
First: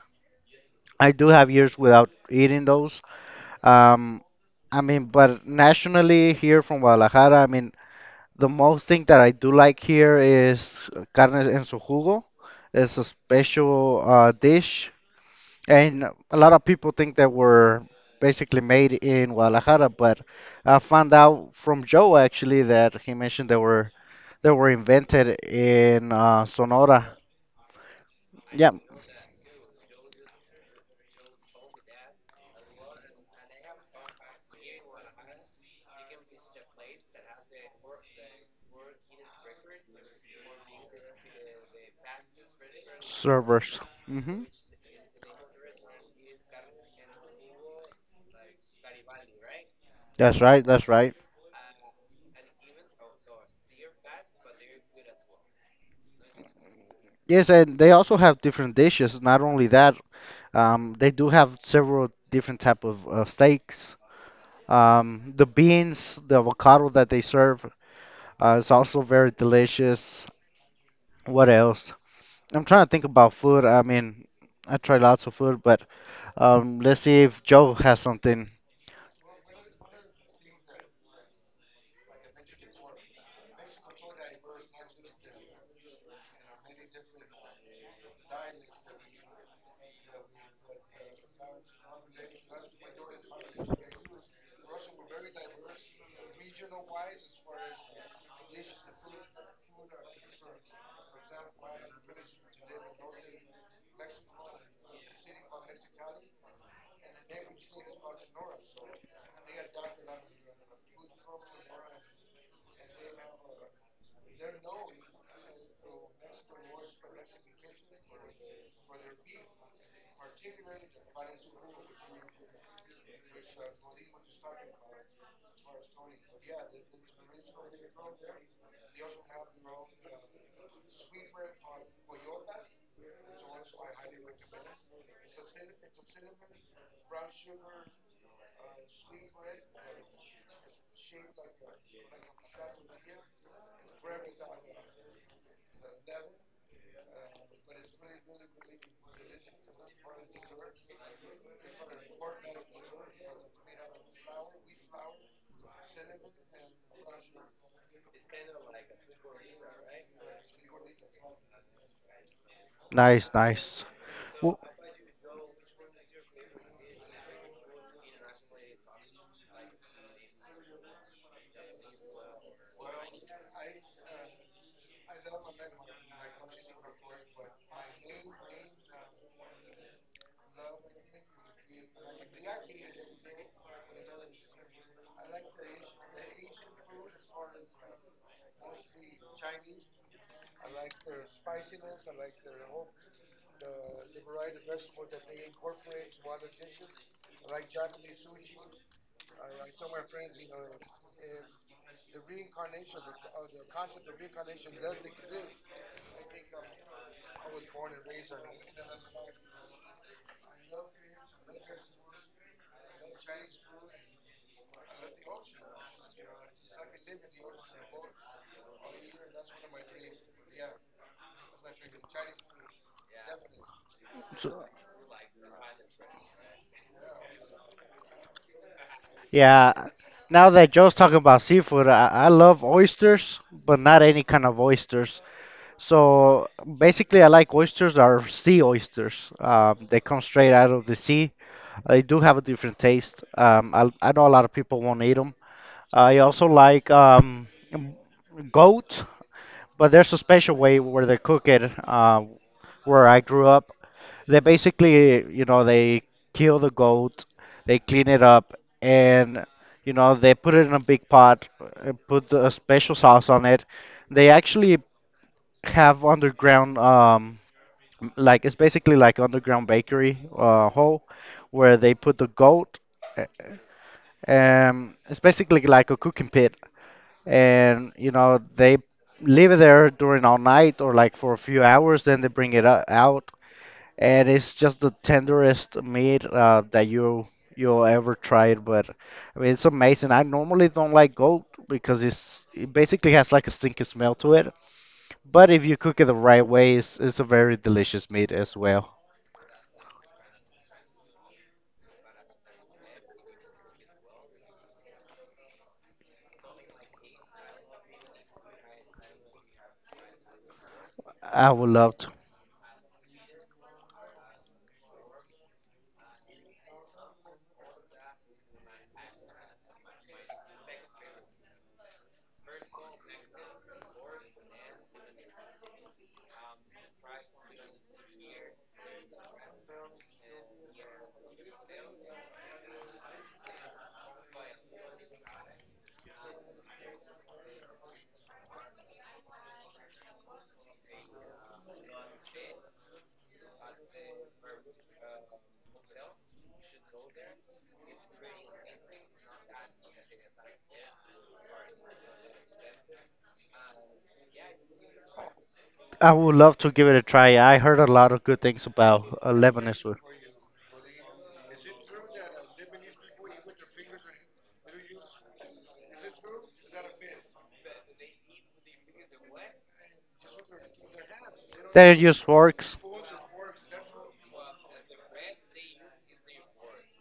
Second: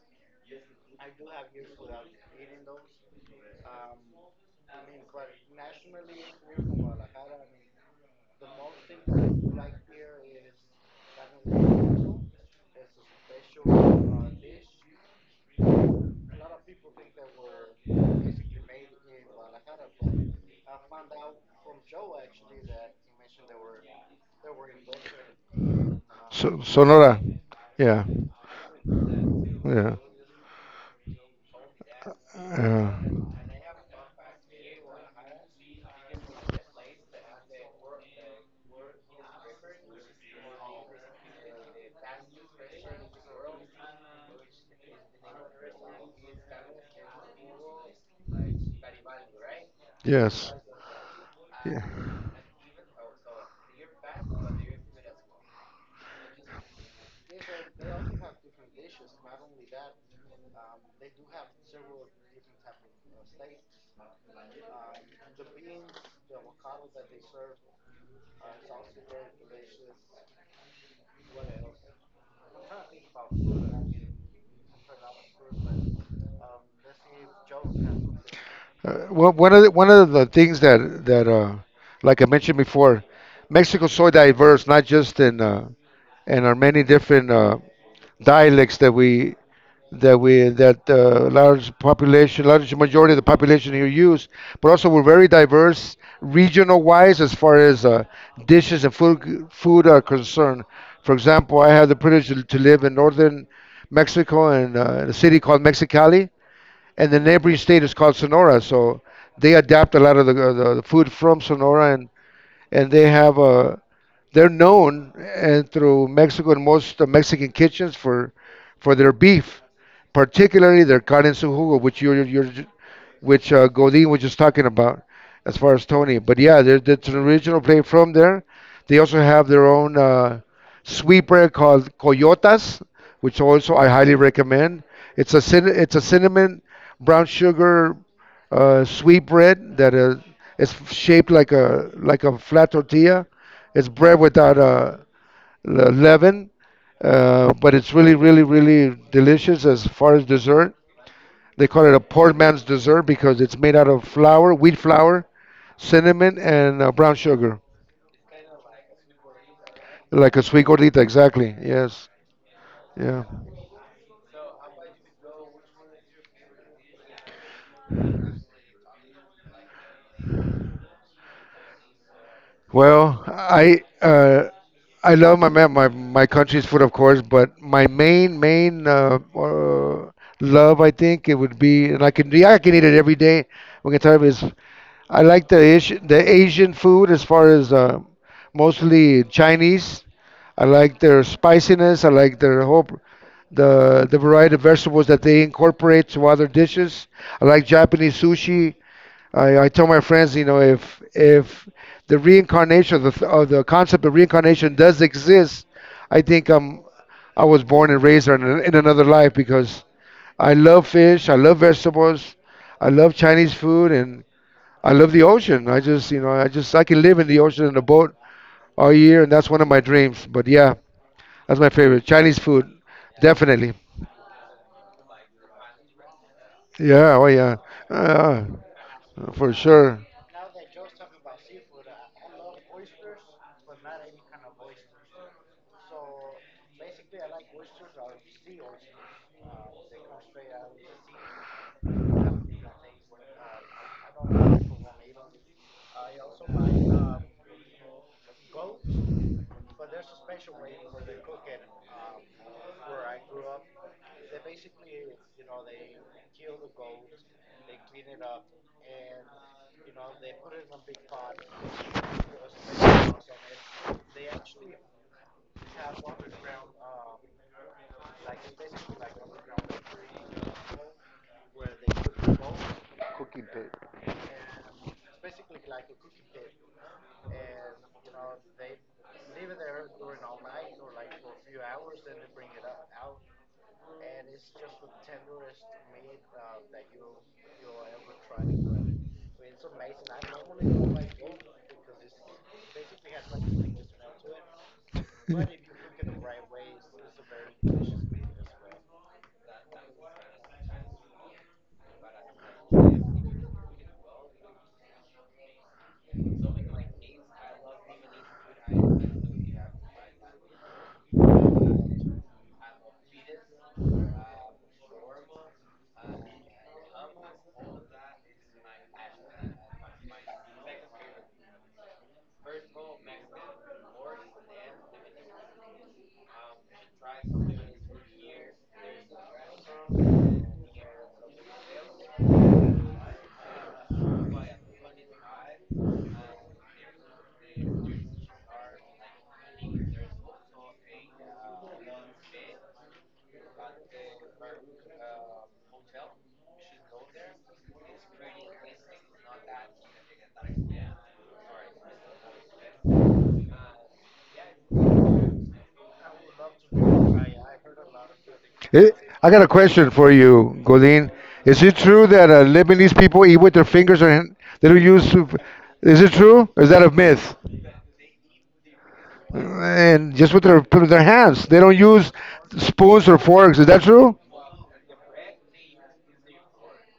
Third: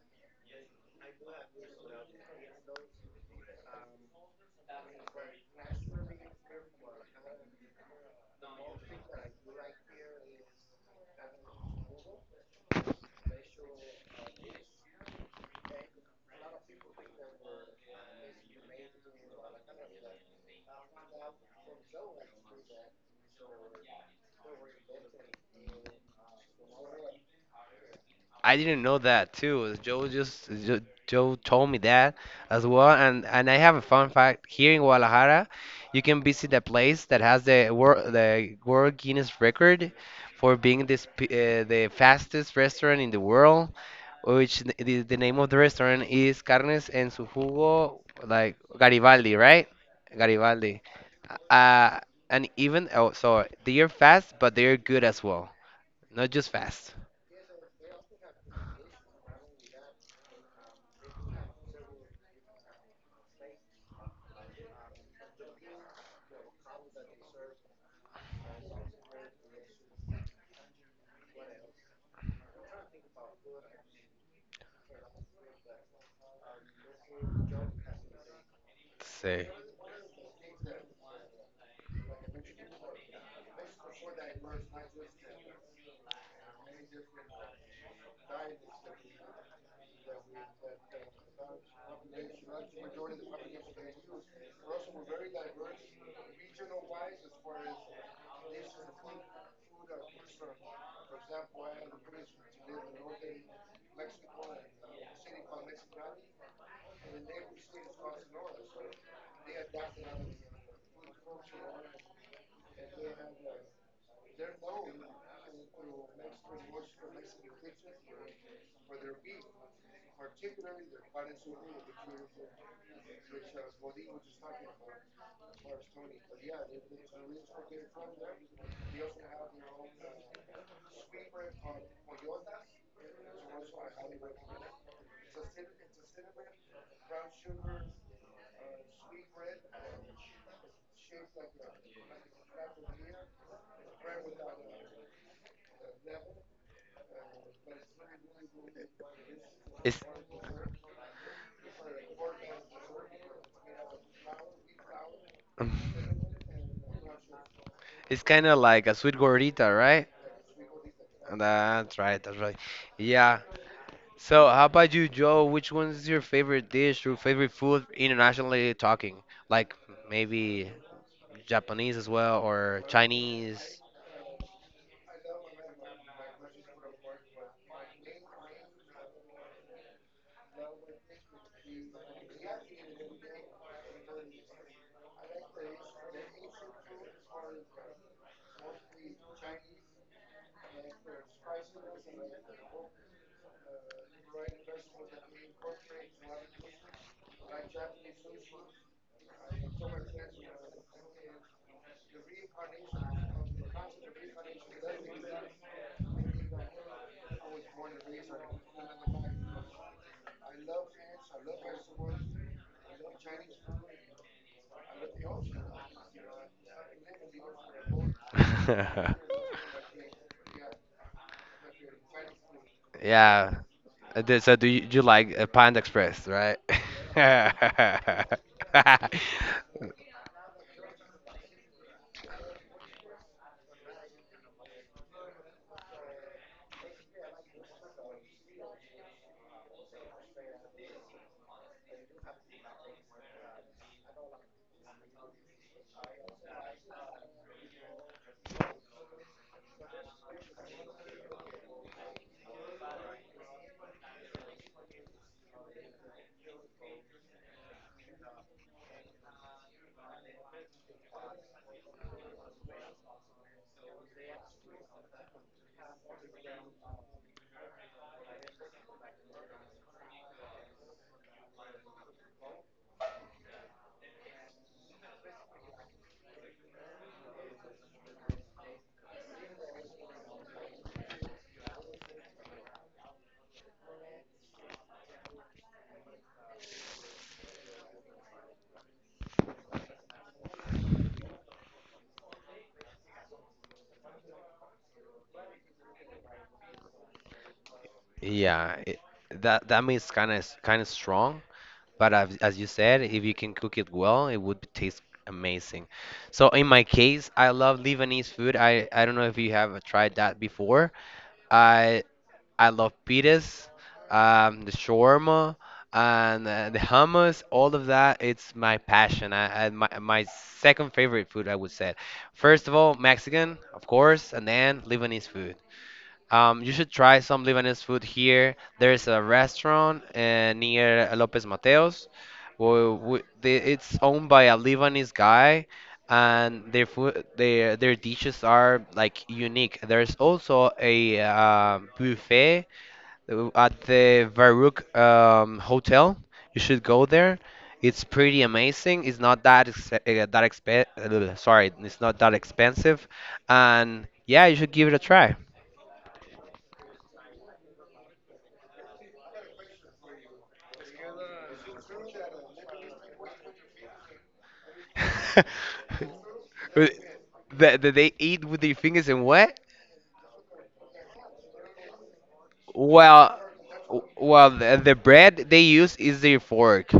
Speaker 2: I do have years without eating those. Um, I mean, but nationally here from Guadalajara, I mean, the most thing that I do like here is carne en su jugo. It's a special uh, dish. And a lot of people think that we're basically made in Guadalajara, but I found out from Joe actually that he mentioned they were they were invented in uh,
Speaker 3: So,
Speaker 2: Sonora.
Speaker 3: Sonora. Yeah.
Speaker 1: I
Speaker 2: Yeah,
Speaker 1: didn't know that too.
Speaker 3: Yeah.
Speaker 1: Joe just Jo- Joe told me that as
Speaker 3: Uh,
Speaker 1: well, and and I have a fun fact. Here in Guadalajara, you can visit the place that has the world the World Guinness record for being this p- uh, the fastest restaurant in the world,
Speaker 2: servers. Hmm.
Speaker 1: which the, the the name of the restaurant is Carnes en su jugo, like Garibaldi, right?
Speaker 2: That's
Speaker 3: yes.
Speaker 2: right.
Speaker 1: Garibaldi.
Speaker 2: That's right.
Speaker 3: Yeah.
Speaker 1: Uh, and even oh, so they are fast, but they are good as well, not just fast.
Speaker 2: Yes, and they also have different dishes. Not only that, um, they do have several different type of uh, steaks. Um, the beans, the avocado that they serve uh, is also very delicious. What else? I'm trying to think about food. I mean, I try lots of food, but um, let's see if Joe has something.
Speaker 3: Uh, one
Speaker 1: Say.
Speaker 3: one of the, one of the things that that uh, like I mentioned before, Mexico's so diverse, not just in uh, in our many different uh, dialects that we that we that uh, large population, large majority of the population here use, but also we're very diverse regional wise as far as uh, dishes and food food are concerned. For example, I had the privilege to to live in northern Mexico in uh, in a city called Mexicali, and the neighboring state is called Sonora. So they adapt a lot of the, the, the food from Sonora, and and they have a, they're known and through Mexico and most uh, Mexican kitchens for for their beef, particularly their carne en su jugo, which you're you're which uh, Godin was just talking about as far as Tony. But yeah, there, there's an original play from there. They also have their own uh, sweeper called Coyotas, which also I highly recommend. It's a cin- it's a cinnamon brown sugar uh, sweet bread that uh, is shaped like a like a flat tortilla. It's bread without uh, le- leaven, uh, but it's really really really delicious as
Speaker 1: It's
Speaker 3: far as dessert. They call it a poor man's dessert because it's made out of flour, wheat flour, cinnamon, and uh, brown sugar,
Speaker 1: it's kind of like a sweet gordita, right?
Speaker 3: like a sweet gordita. Exactly.
Speaker 1: That's
Speaker 3: Yes.
Speaker 1: right, that's right.
Speaker 3: Yeah.
Speaker 2: Nice,
Speaker 1: Yeah.
Speaker 2: nice.
Speaker 1: So,
Speaker 2: Well,
Speaker 1: how about you, Joe? Which one's your favorite dish or favorite food internationally talking? Like maybe Japanese as well or
Speaker 3: Well,
Speaker 1: Chinese?
Speaker 3: I uh, I love my ma- my my country's food, of course, but my main main uh, uh, love, I think, it would be, and I can yeah, I can eat it every day. We can tell you, is I like the Asian, the Asian food as far as uh, mostly Chinese. I like their spiciness. I like their whole, pr- the the variety of vegetables that they incorporate to other dishes. I like Japanese sushi. I, I tell my friends, you know, if if the reincarnation of the th- of the concept of reincarnation does exist, I think I'm I was born and raised in, an- in another life because I love fish. I love vegetables. I love Chinese food and I love the ocean. I just, you know, I just I can live in the ocean in a boat all year, and that's one of my dreams. But yeah, that's my favorite Chinese food,
Speaker 1: Yeah.
Speaker 3: definitely.
Speaker 1: Uh, th- So,
Speaker 2: so-
Speaker 1: do you, you like uh, Panda Express, right?
Speaker 3: Yeah, oh yeah, uh, for
Speaker 2: yeah,
Speaker 3: sure.
Speaker 2: Now that Joe's talking about seafood, I, I love oysters, but not any kind of oysters. So basically, I like oysters that are sea oysters. Um, they come straight out of the sea. They do have a different taste. Um, I, I know a lot of people won't eat them. I also like um, goat. But there's a special way where they cook it. Uh, where I grew up, they basically, you know, they kill the goat, they clean it up, and you know, they put it in a big pot and put a special sauce on it. They actually have underground, um, like it's basically like underground bakery uh, hole where they put the goat. uh,
Speaker 3: Cooking paper.
Speaker 2: Um, it's basically like a cooking pit, and you know they leave it there during all night or like for a few hours, then they bring it o- out, and it's just the tenderest meat uh, that you you'll ever try it. But I mean It's amazing. I normally don't like goat because it's it basically has like a stinky smell to it, but if you cook it the right way, it's, it's a very delicious meat as
Speaker 1: Yeah,
Speaker 2: well.
Speaker 1: it, that that means kind of kind of strong, but as, as you said, if you can cook it well, it would taste amazing. So in my case, I love Lebanese food. I, I don't know if you have tried that before.
Speaker 2: i would love
Speaker 1: I
Speaker 2: to
Speaker 1: I love pitas, um, the shawarma, and uh, the hummus. All of that, it's my passion. I, I my my second favorite food, I would say. First of all, Mexican, of course, and then Lebanese food. Um, you should try some Lebanese food here. There's a restaurant uh, near Lopez Mateos. Well, we, they, it's owned by a Lebanese guy, and their food, their their dishes are like unique. There's also a uh, buffet uh, at the Baruch um, Hotel. You should go there. It's pretty amazing. It's not that ex uh, that exp sorry, it's not that expensive, and yeah, you should give it a try.
Speaker 2: I would love to give it a try. I heard a lot of good things
Speaker 3: Eh,
Speaker 2: about uh,
Speaker 3: I got a
Speaker 2: Lebanese
Speaker 3: question
Speaker 2: food.
Speaker 3: for you, Godin. Is it true that uh, Lebanese people eat with their fingers, or hand- they don't use soup? Is it true? Or is that a myth?
Speaker 1: That the, they eat with their fingers and what?
Speaker 3: And just with their with their hands. They don't
Speaker 2: That
Speaker 3: use
Speaker 2: just works.
Speaker 3: spoons or
Speaker 1: Well,
Speaker 3: forks. Is that
Speaker 1: w-
Speaker 3: true?
Speaker 1: well, the, the bread they use is their fork.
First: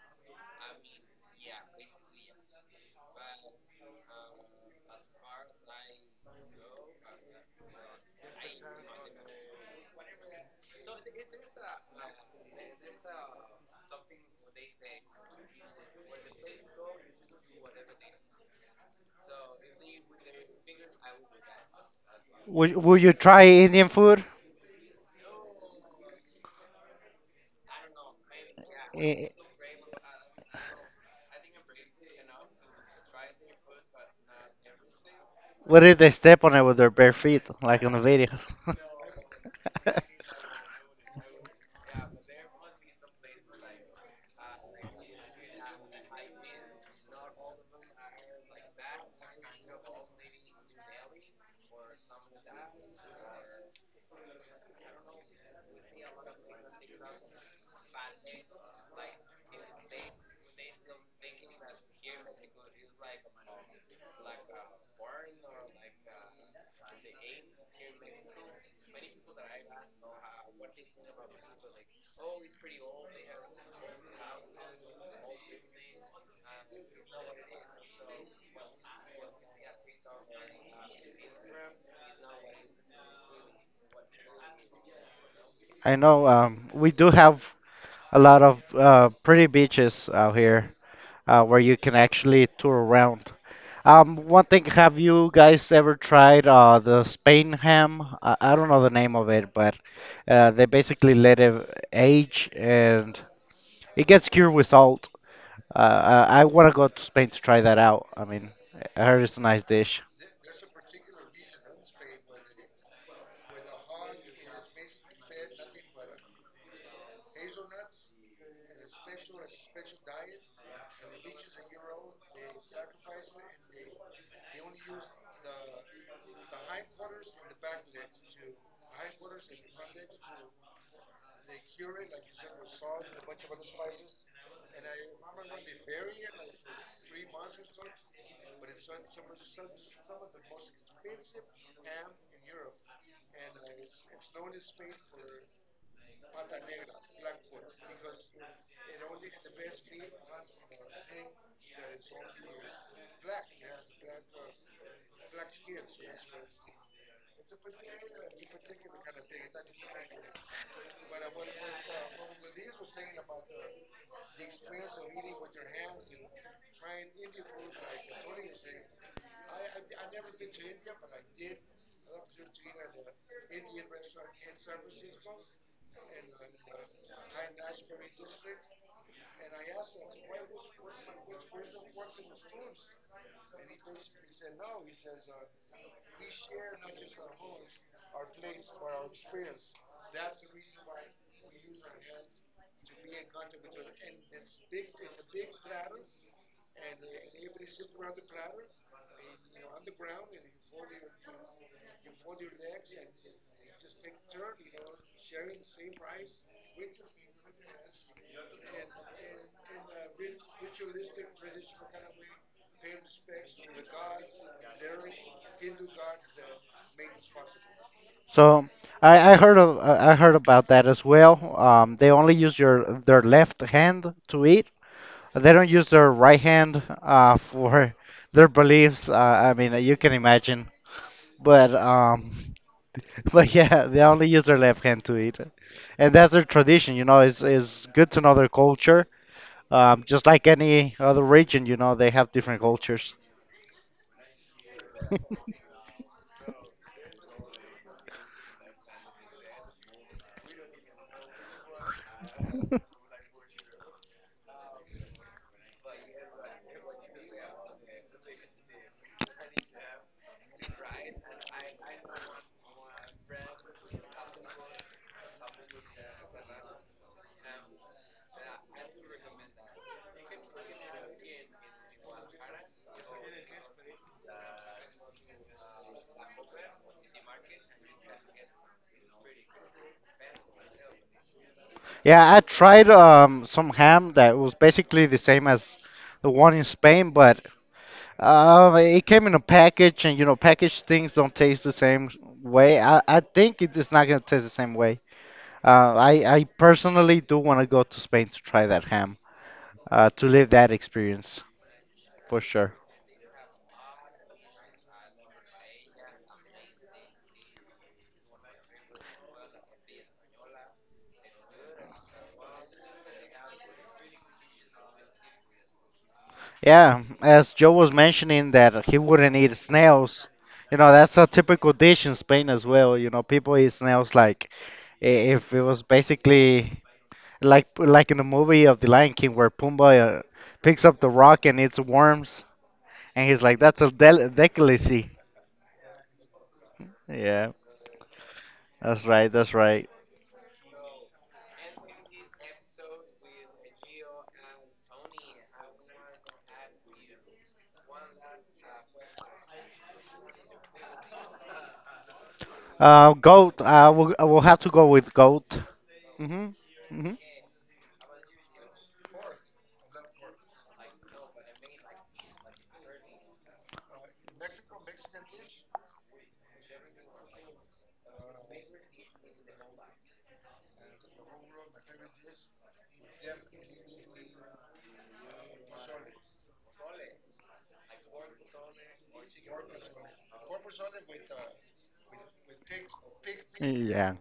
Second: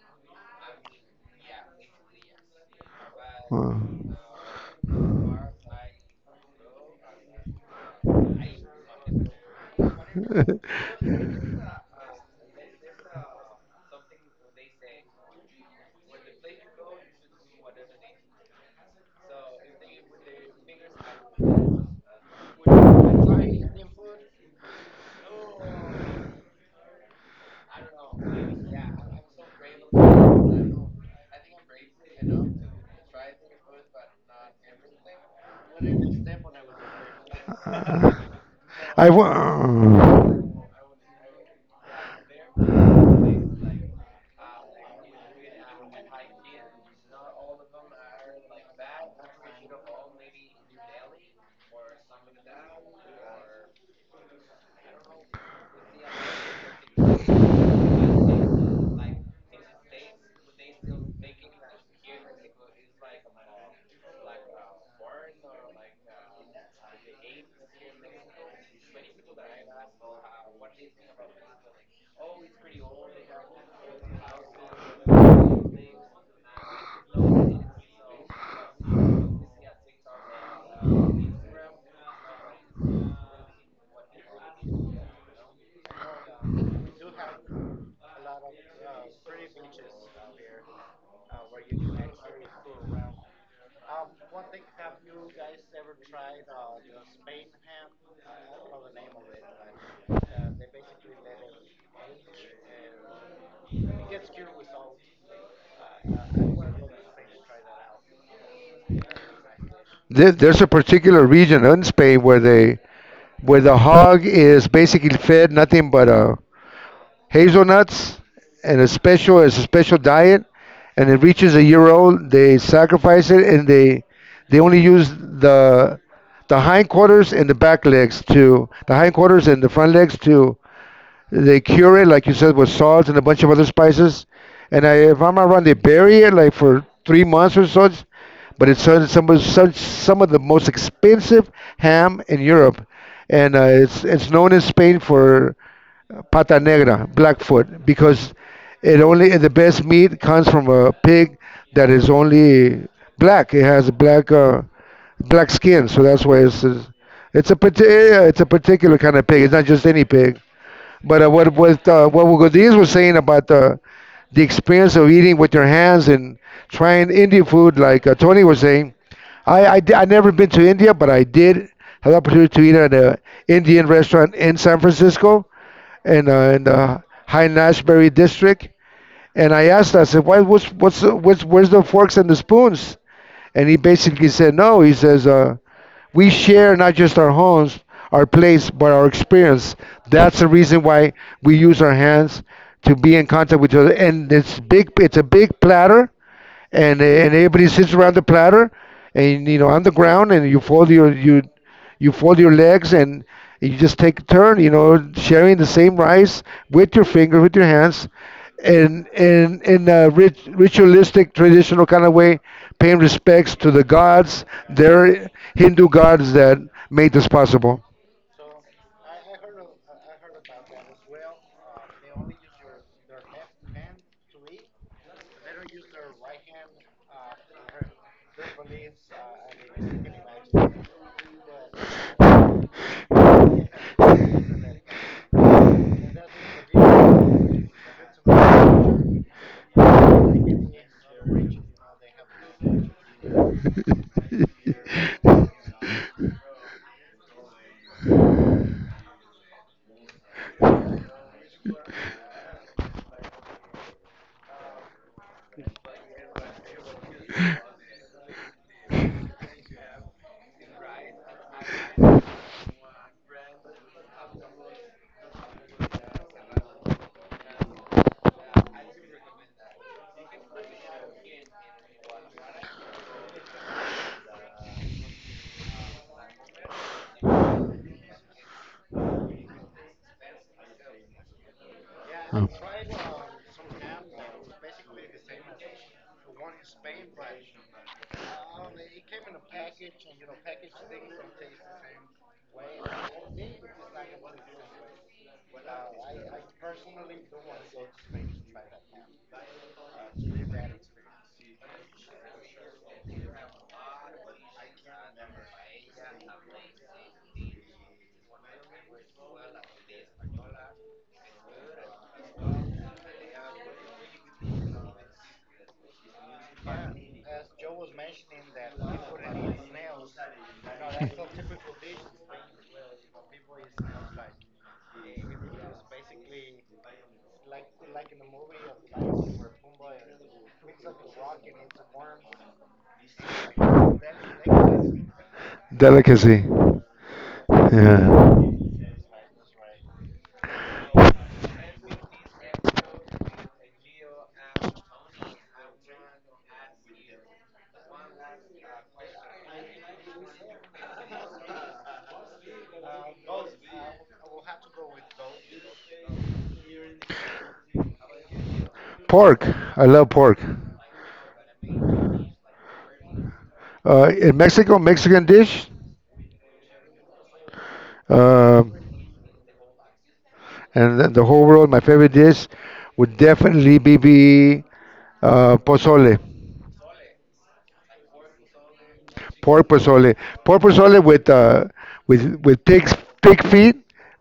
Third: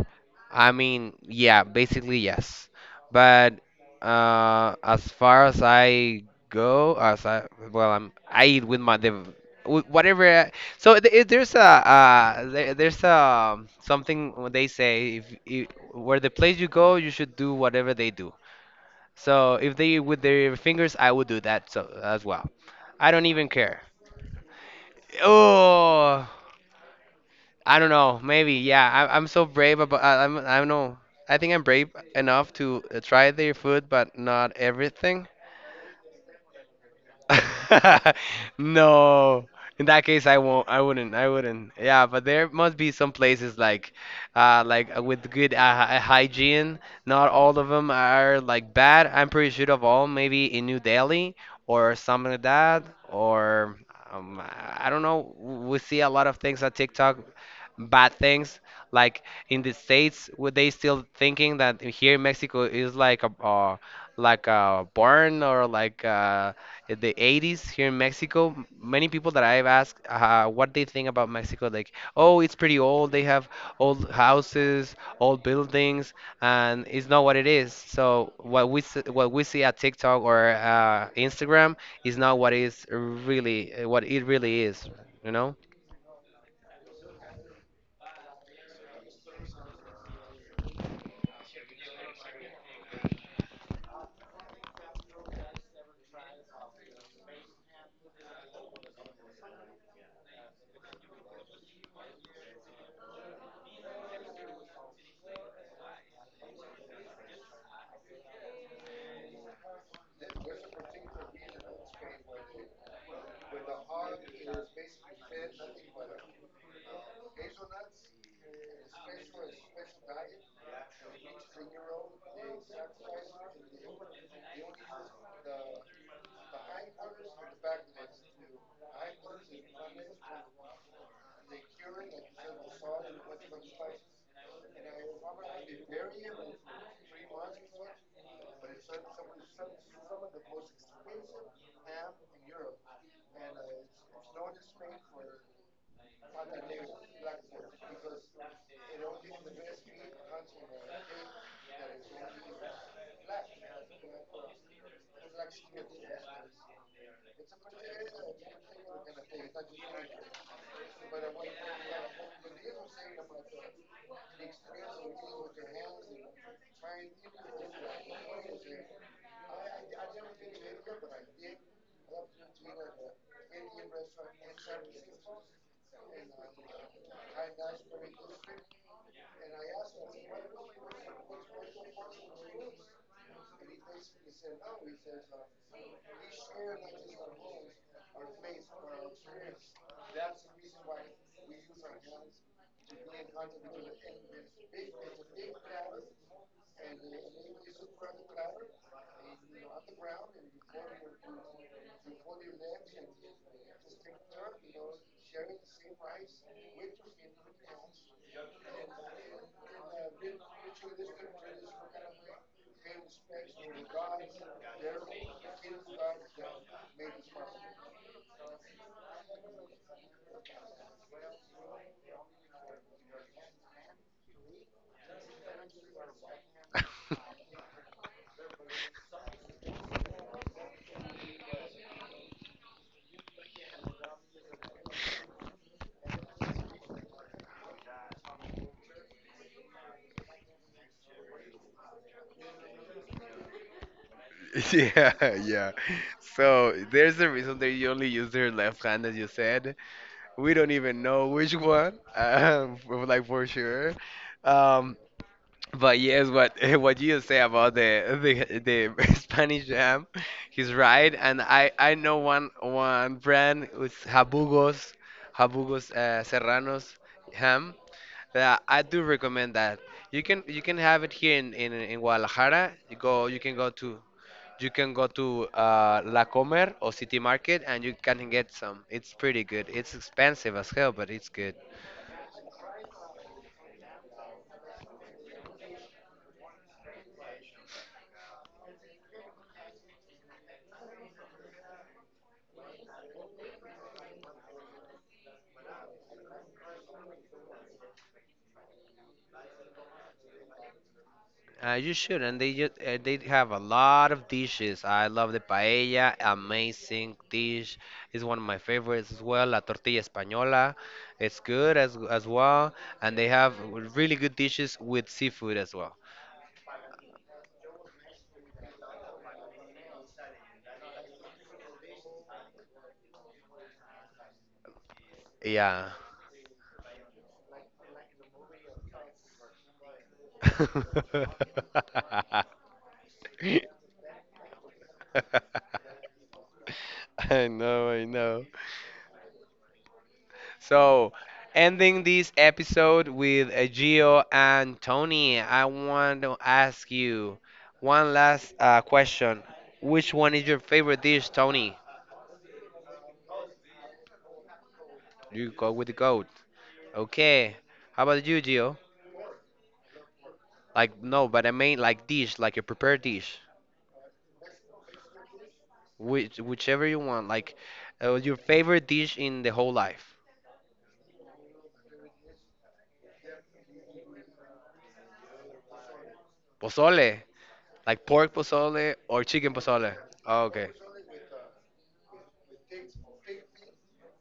Speaker 1: I mean, yeah, basically yes. But uh, as far as I go, as I well, I'm I eat with my the with whatever. I- so th- it- there's a uh, there, there's a something when they say if you, where the place you go, you should do whatever they do. So if they with their fingers, I would
Speaker 3: Uh,
Speaker 1: do that so as well.
Speaker 2: Would, would
Speaker 1: I
Speaker 2: you
Speaker 1: don't
Speaker 2: try
Speaker 1: even care.
Speaker 2: Indian food?
Speaker 1: Oh, I don't know. Maybe yeah. I, I'm
Speaker 2: Eh,
Speaker 1: so brave about. I, I'm. I don't know. I think I'm brave enough to uh, try their food, but not everything.
Speaker 2: what if they step on it with their bare feet, like in the
Speaker 3: Uh,
Speaker 2: videos?
Speaker 3: I
Speaker 1: No. In that case, I
Speaker 3: w-
Speaker 1: won't. I wouldn't. I wouldn't. Yeah, but there must be some places like, uh, like uh, with good uh, hy- hygiene. Not all of them are like bad. I'm pretty sure of all. Maybe in New Delhi or something like that, or um, I I don't know. We see a lot of things on TikTok, bad things. Like in the States, were they still thinking that here in Mexico is like a, uh, like a barn or like a in the eighties here in Mexico, many people that I've asked uh, what they think about Mexico, like, oh, it's pretty old. They have old houses, old buildings, and it's not what it is. So what we s- what we see at TikTok or uh, Instagram is not what is really what it really is, you know?
Speaker 2: I know um, we do have a lot of uh, pretty beaches out here, uh, where you can actually tour around. Um, one thing, have you guys ever tried uh, the Spain ham? I, I don't know the name of it, but uh, they basically let it age and it gets cured with salt. Uh, I, I want to go to Spain to try that out. I mean, I heard it's a nice dish.
Speaker 3: there, there's a particular region in Spain where they where the hog is basically fed nothing but a hazelnuts and a special as a special diet. And it reaches a year old, they sacrifice it and they they only use the the hindquarters and the back legs to the hindquarters and the front legs to they cure it, like you said, with salt and a bunch of other spices. And I, if I'm not wrong, they bury it like for three months or so. But it's some some of- some, some of the most expensive ham in Europe, and uh, it's it's known in Spain for pata negra, blackfoot, because it only the best meat comes from a pig that is only black. It has black uh, black skin, so that's why it's it's a parti- it's a particular kind of pig. It's not just any pig. But uh, what what uh, what Godiz was saying about the the experience of eating with your hands and trying Indian food, like uh, Tony was saying, I I, di- I never been to India, but I did have the opportunity to eat at an Indian restaurant in San Francisco in uh, in the High Nashbury district. And I asked, I said, why, what's, what's, the- what's, where's the forks and the spoons? And he basically said, no, he says, uh, we share not just our homes, our place, but our experience. That's the reason why we use our hands to be in contact with each other. And it's big. It's a big platter, and and everybody sits around the platter, and you know, on the ground, and you fold your you you fold your legs, and you just take a turn, you know, sharing the same rice with your finger, with your hands, and and in a rit- ritualistic traditional kind of way, paying respects to the gods, their Hindu gods that made this possible.
Speaker 2: So I, I heard of, I I heard about that as well. Um, they only use your their left hand to eat. They don't use their right hand uh, for their beliefs. Uh, I mean, you can imagine. But um, But yeah, they only use their left hand to eat, and that's their tradition. You know, it's it's good to know their culture. Um, just like any other region, you know, they have different cultures.
Speaker 1: Yeah, yeah. So there's a reason they only use their left hand, as you said. We don't even know which one, um, like for sure. Um, but yes, what what you say about the the the Spanish jam, he's right. And I I know one one brand with Habugos, Habugos uh, Serranos ham. That I do recommend that. You can you can have it here in in, in Guadalajara. You go you can go to you can go to uh, La Comer or City Market and you can get some. It's pretty good. It's expensive as hell, but it's good.
Speaker 2: Yeah, I tried um, some ham that was basically the same as the one in Spain, but uh, it came in a package, and you know, packaged things don't taste the same way. I, I think it is not gonna taste the same way. Uh, I I personally do want to go to Spain to try that ham, uh, to live that experience
Speaker 1: Uh, you should,
Speaker 2: for
Speaker 1: and they
Speaker 2: sure.
Speaker 1: just uh, they have a lot of dishes. I love the paella, amazing dish. It's one of my favorites as well. La tortilla española, it's good as as well, and they have really good dishes with seafood as well.
Speaker 2: Yeah, as Joe was mentioning that he wouldn't eat snails. You know, that's a typical dish in Spain as well. You know, people eat snails like i- if it was
Speaker 1: Yeah.
Speaker 2: basically like like in the movie of The Lion King where Pumbaa uh, picks up the rock and eats worms. And he's like, that's a del delicacy.
Speaker 3: Delicacy.
Speaker 1: I
Speaker 2: Yeah,
Speaker 1: know, I know.
Speaker 3: Yeah,
Speaker 2: that's right, that's right.
Speaker 1: So, ending this episode with uh, Gio and Tony, I want to ask you one last uh, question. Which one is your favorite dish, Tony?
Speaker 2: Uh, goat. Uh, we'll, uh, we'll have to go with
Speaker 1: You
Speaker 2: goat.
Speaker 1: go with the goat.
Speaker 2: Mhm. Mhm.
Speaker 1: Okay. How about you, Gio?
Speaker 3: pork. I love pork.
Speaker 1: Like, no, but I mean like dish, like a prepared dish.
Speaker 3: Uh, in Mexico, Mexican dish,
Speaker 1: Which, whichever you want. Like, uh, your
Speaker 3: um,
Speaker 1: favorite dish in the whole life.
Speaker 3: and then the whole world, my favorite dish would definitely be, be uh, pozole,
Speaker 1: Pozole. Like pork pozole or chicken
Speaker 3: pork
Speaker 1: pozole.
Speaker 3: pozole,
Speaker 1: Oh,
Speaker 3: pork
Speaker 1: okay.
Speaker 3: pozole with uh, with with pig's pig feet,
Speaker 2: Yeah.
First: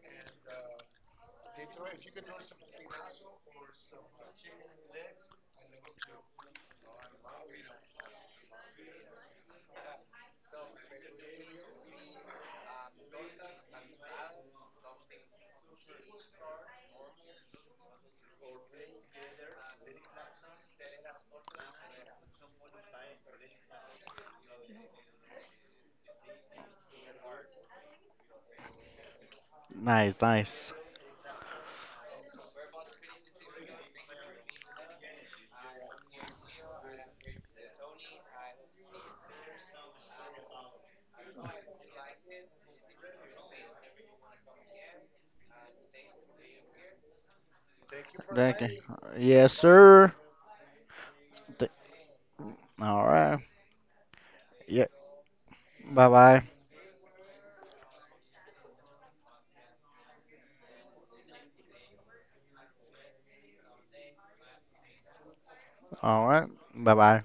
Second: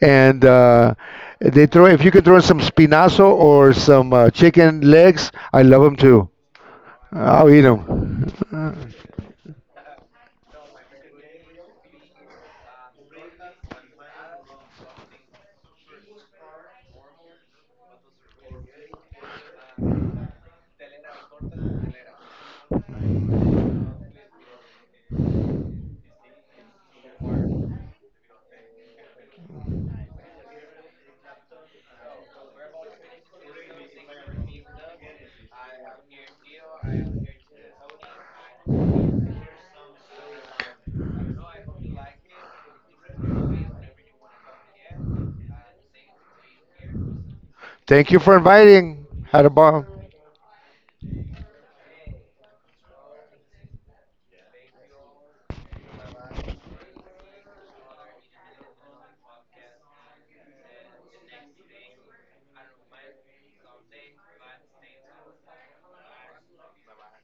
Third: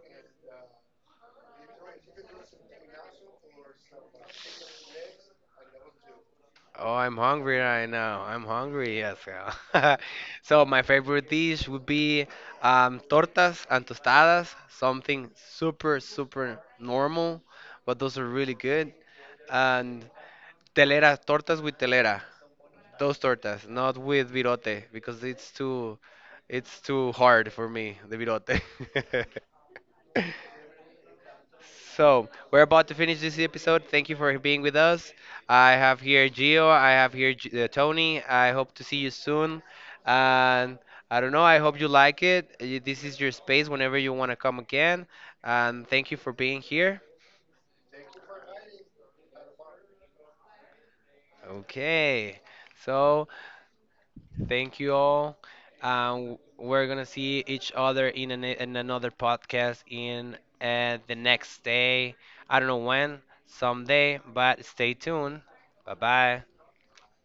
Speaker 3: and uh, they throw if you could throw in some spinazo or some uh, chicken legs, I love them too.
Speaker 1: Oh, I'm
Speaker 3: I'll
Speaker 1: hungry
Speaker 3: eat
Speaker 1: right now.
Speaker 3: them.
Speaker 1: I'm hungry, yes, girl. So my favorite dish would be um, tortas and tostadas, something super, super normal, but those are really good. And telera, tortas with telera, those tortas, not with virote, because it's too, it's too hard for me, the virote.
Speaker 2: Nice, nice.
Speaker 1: So, we're about to finish this episode. Thank you for being with us. I have here Gio, I have here G- uh, Tony. I hope to see you soon. And I don't know, I hope you like it. Y- This is your space whenever you want to come again. And thank you for being here.
Speaker 3: Thank you for
Speaker 2: Thank you.
Speaker 3: inviting. Had a
Speaker 2: Yes,
Speaker 3: ball.
Speaker 2: sir. Th-
Speaker 1: Okay.
Speaker 2: All
Speaker 1: So,
Speaker 2: right.
Speaker 1: thank
Speaker 2: Yeah.
Speaker 1: you all.
Speaker 2: Bye
Speaker 1: Um,
Speaker 2: bye.
Speaker 1: we're going to see each other in, an, in another podcast in uh, the next day. I don't know when, someday, but stay tuned. Bye
Speaker 2: All right.
Speaker 1: bye.
Speaker 2: Bye bye.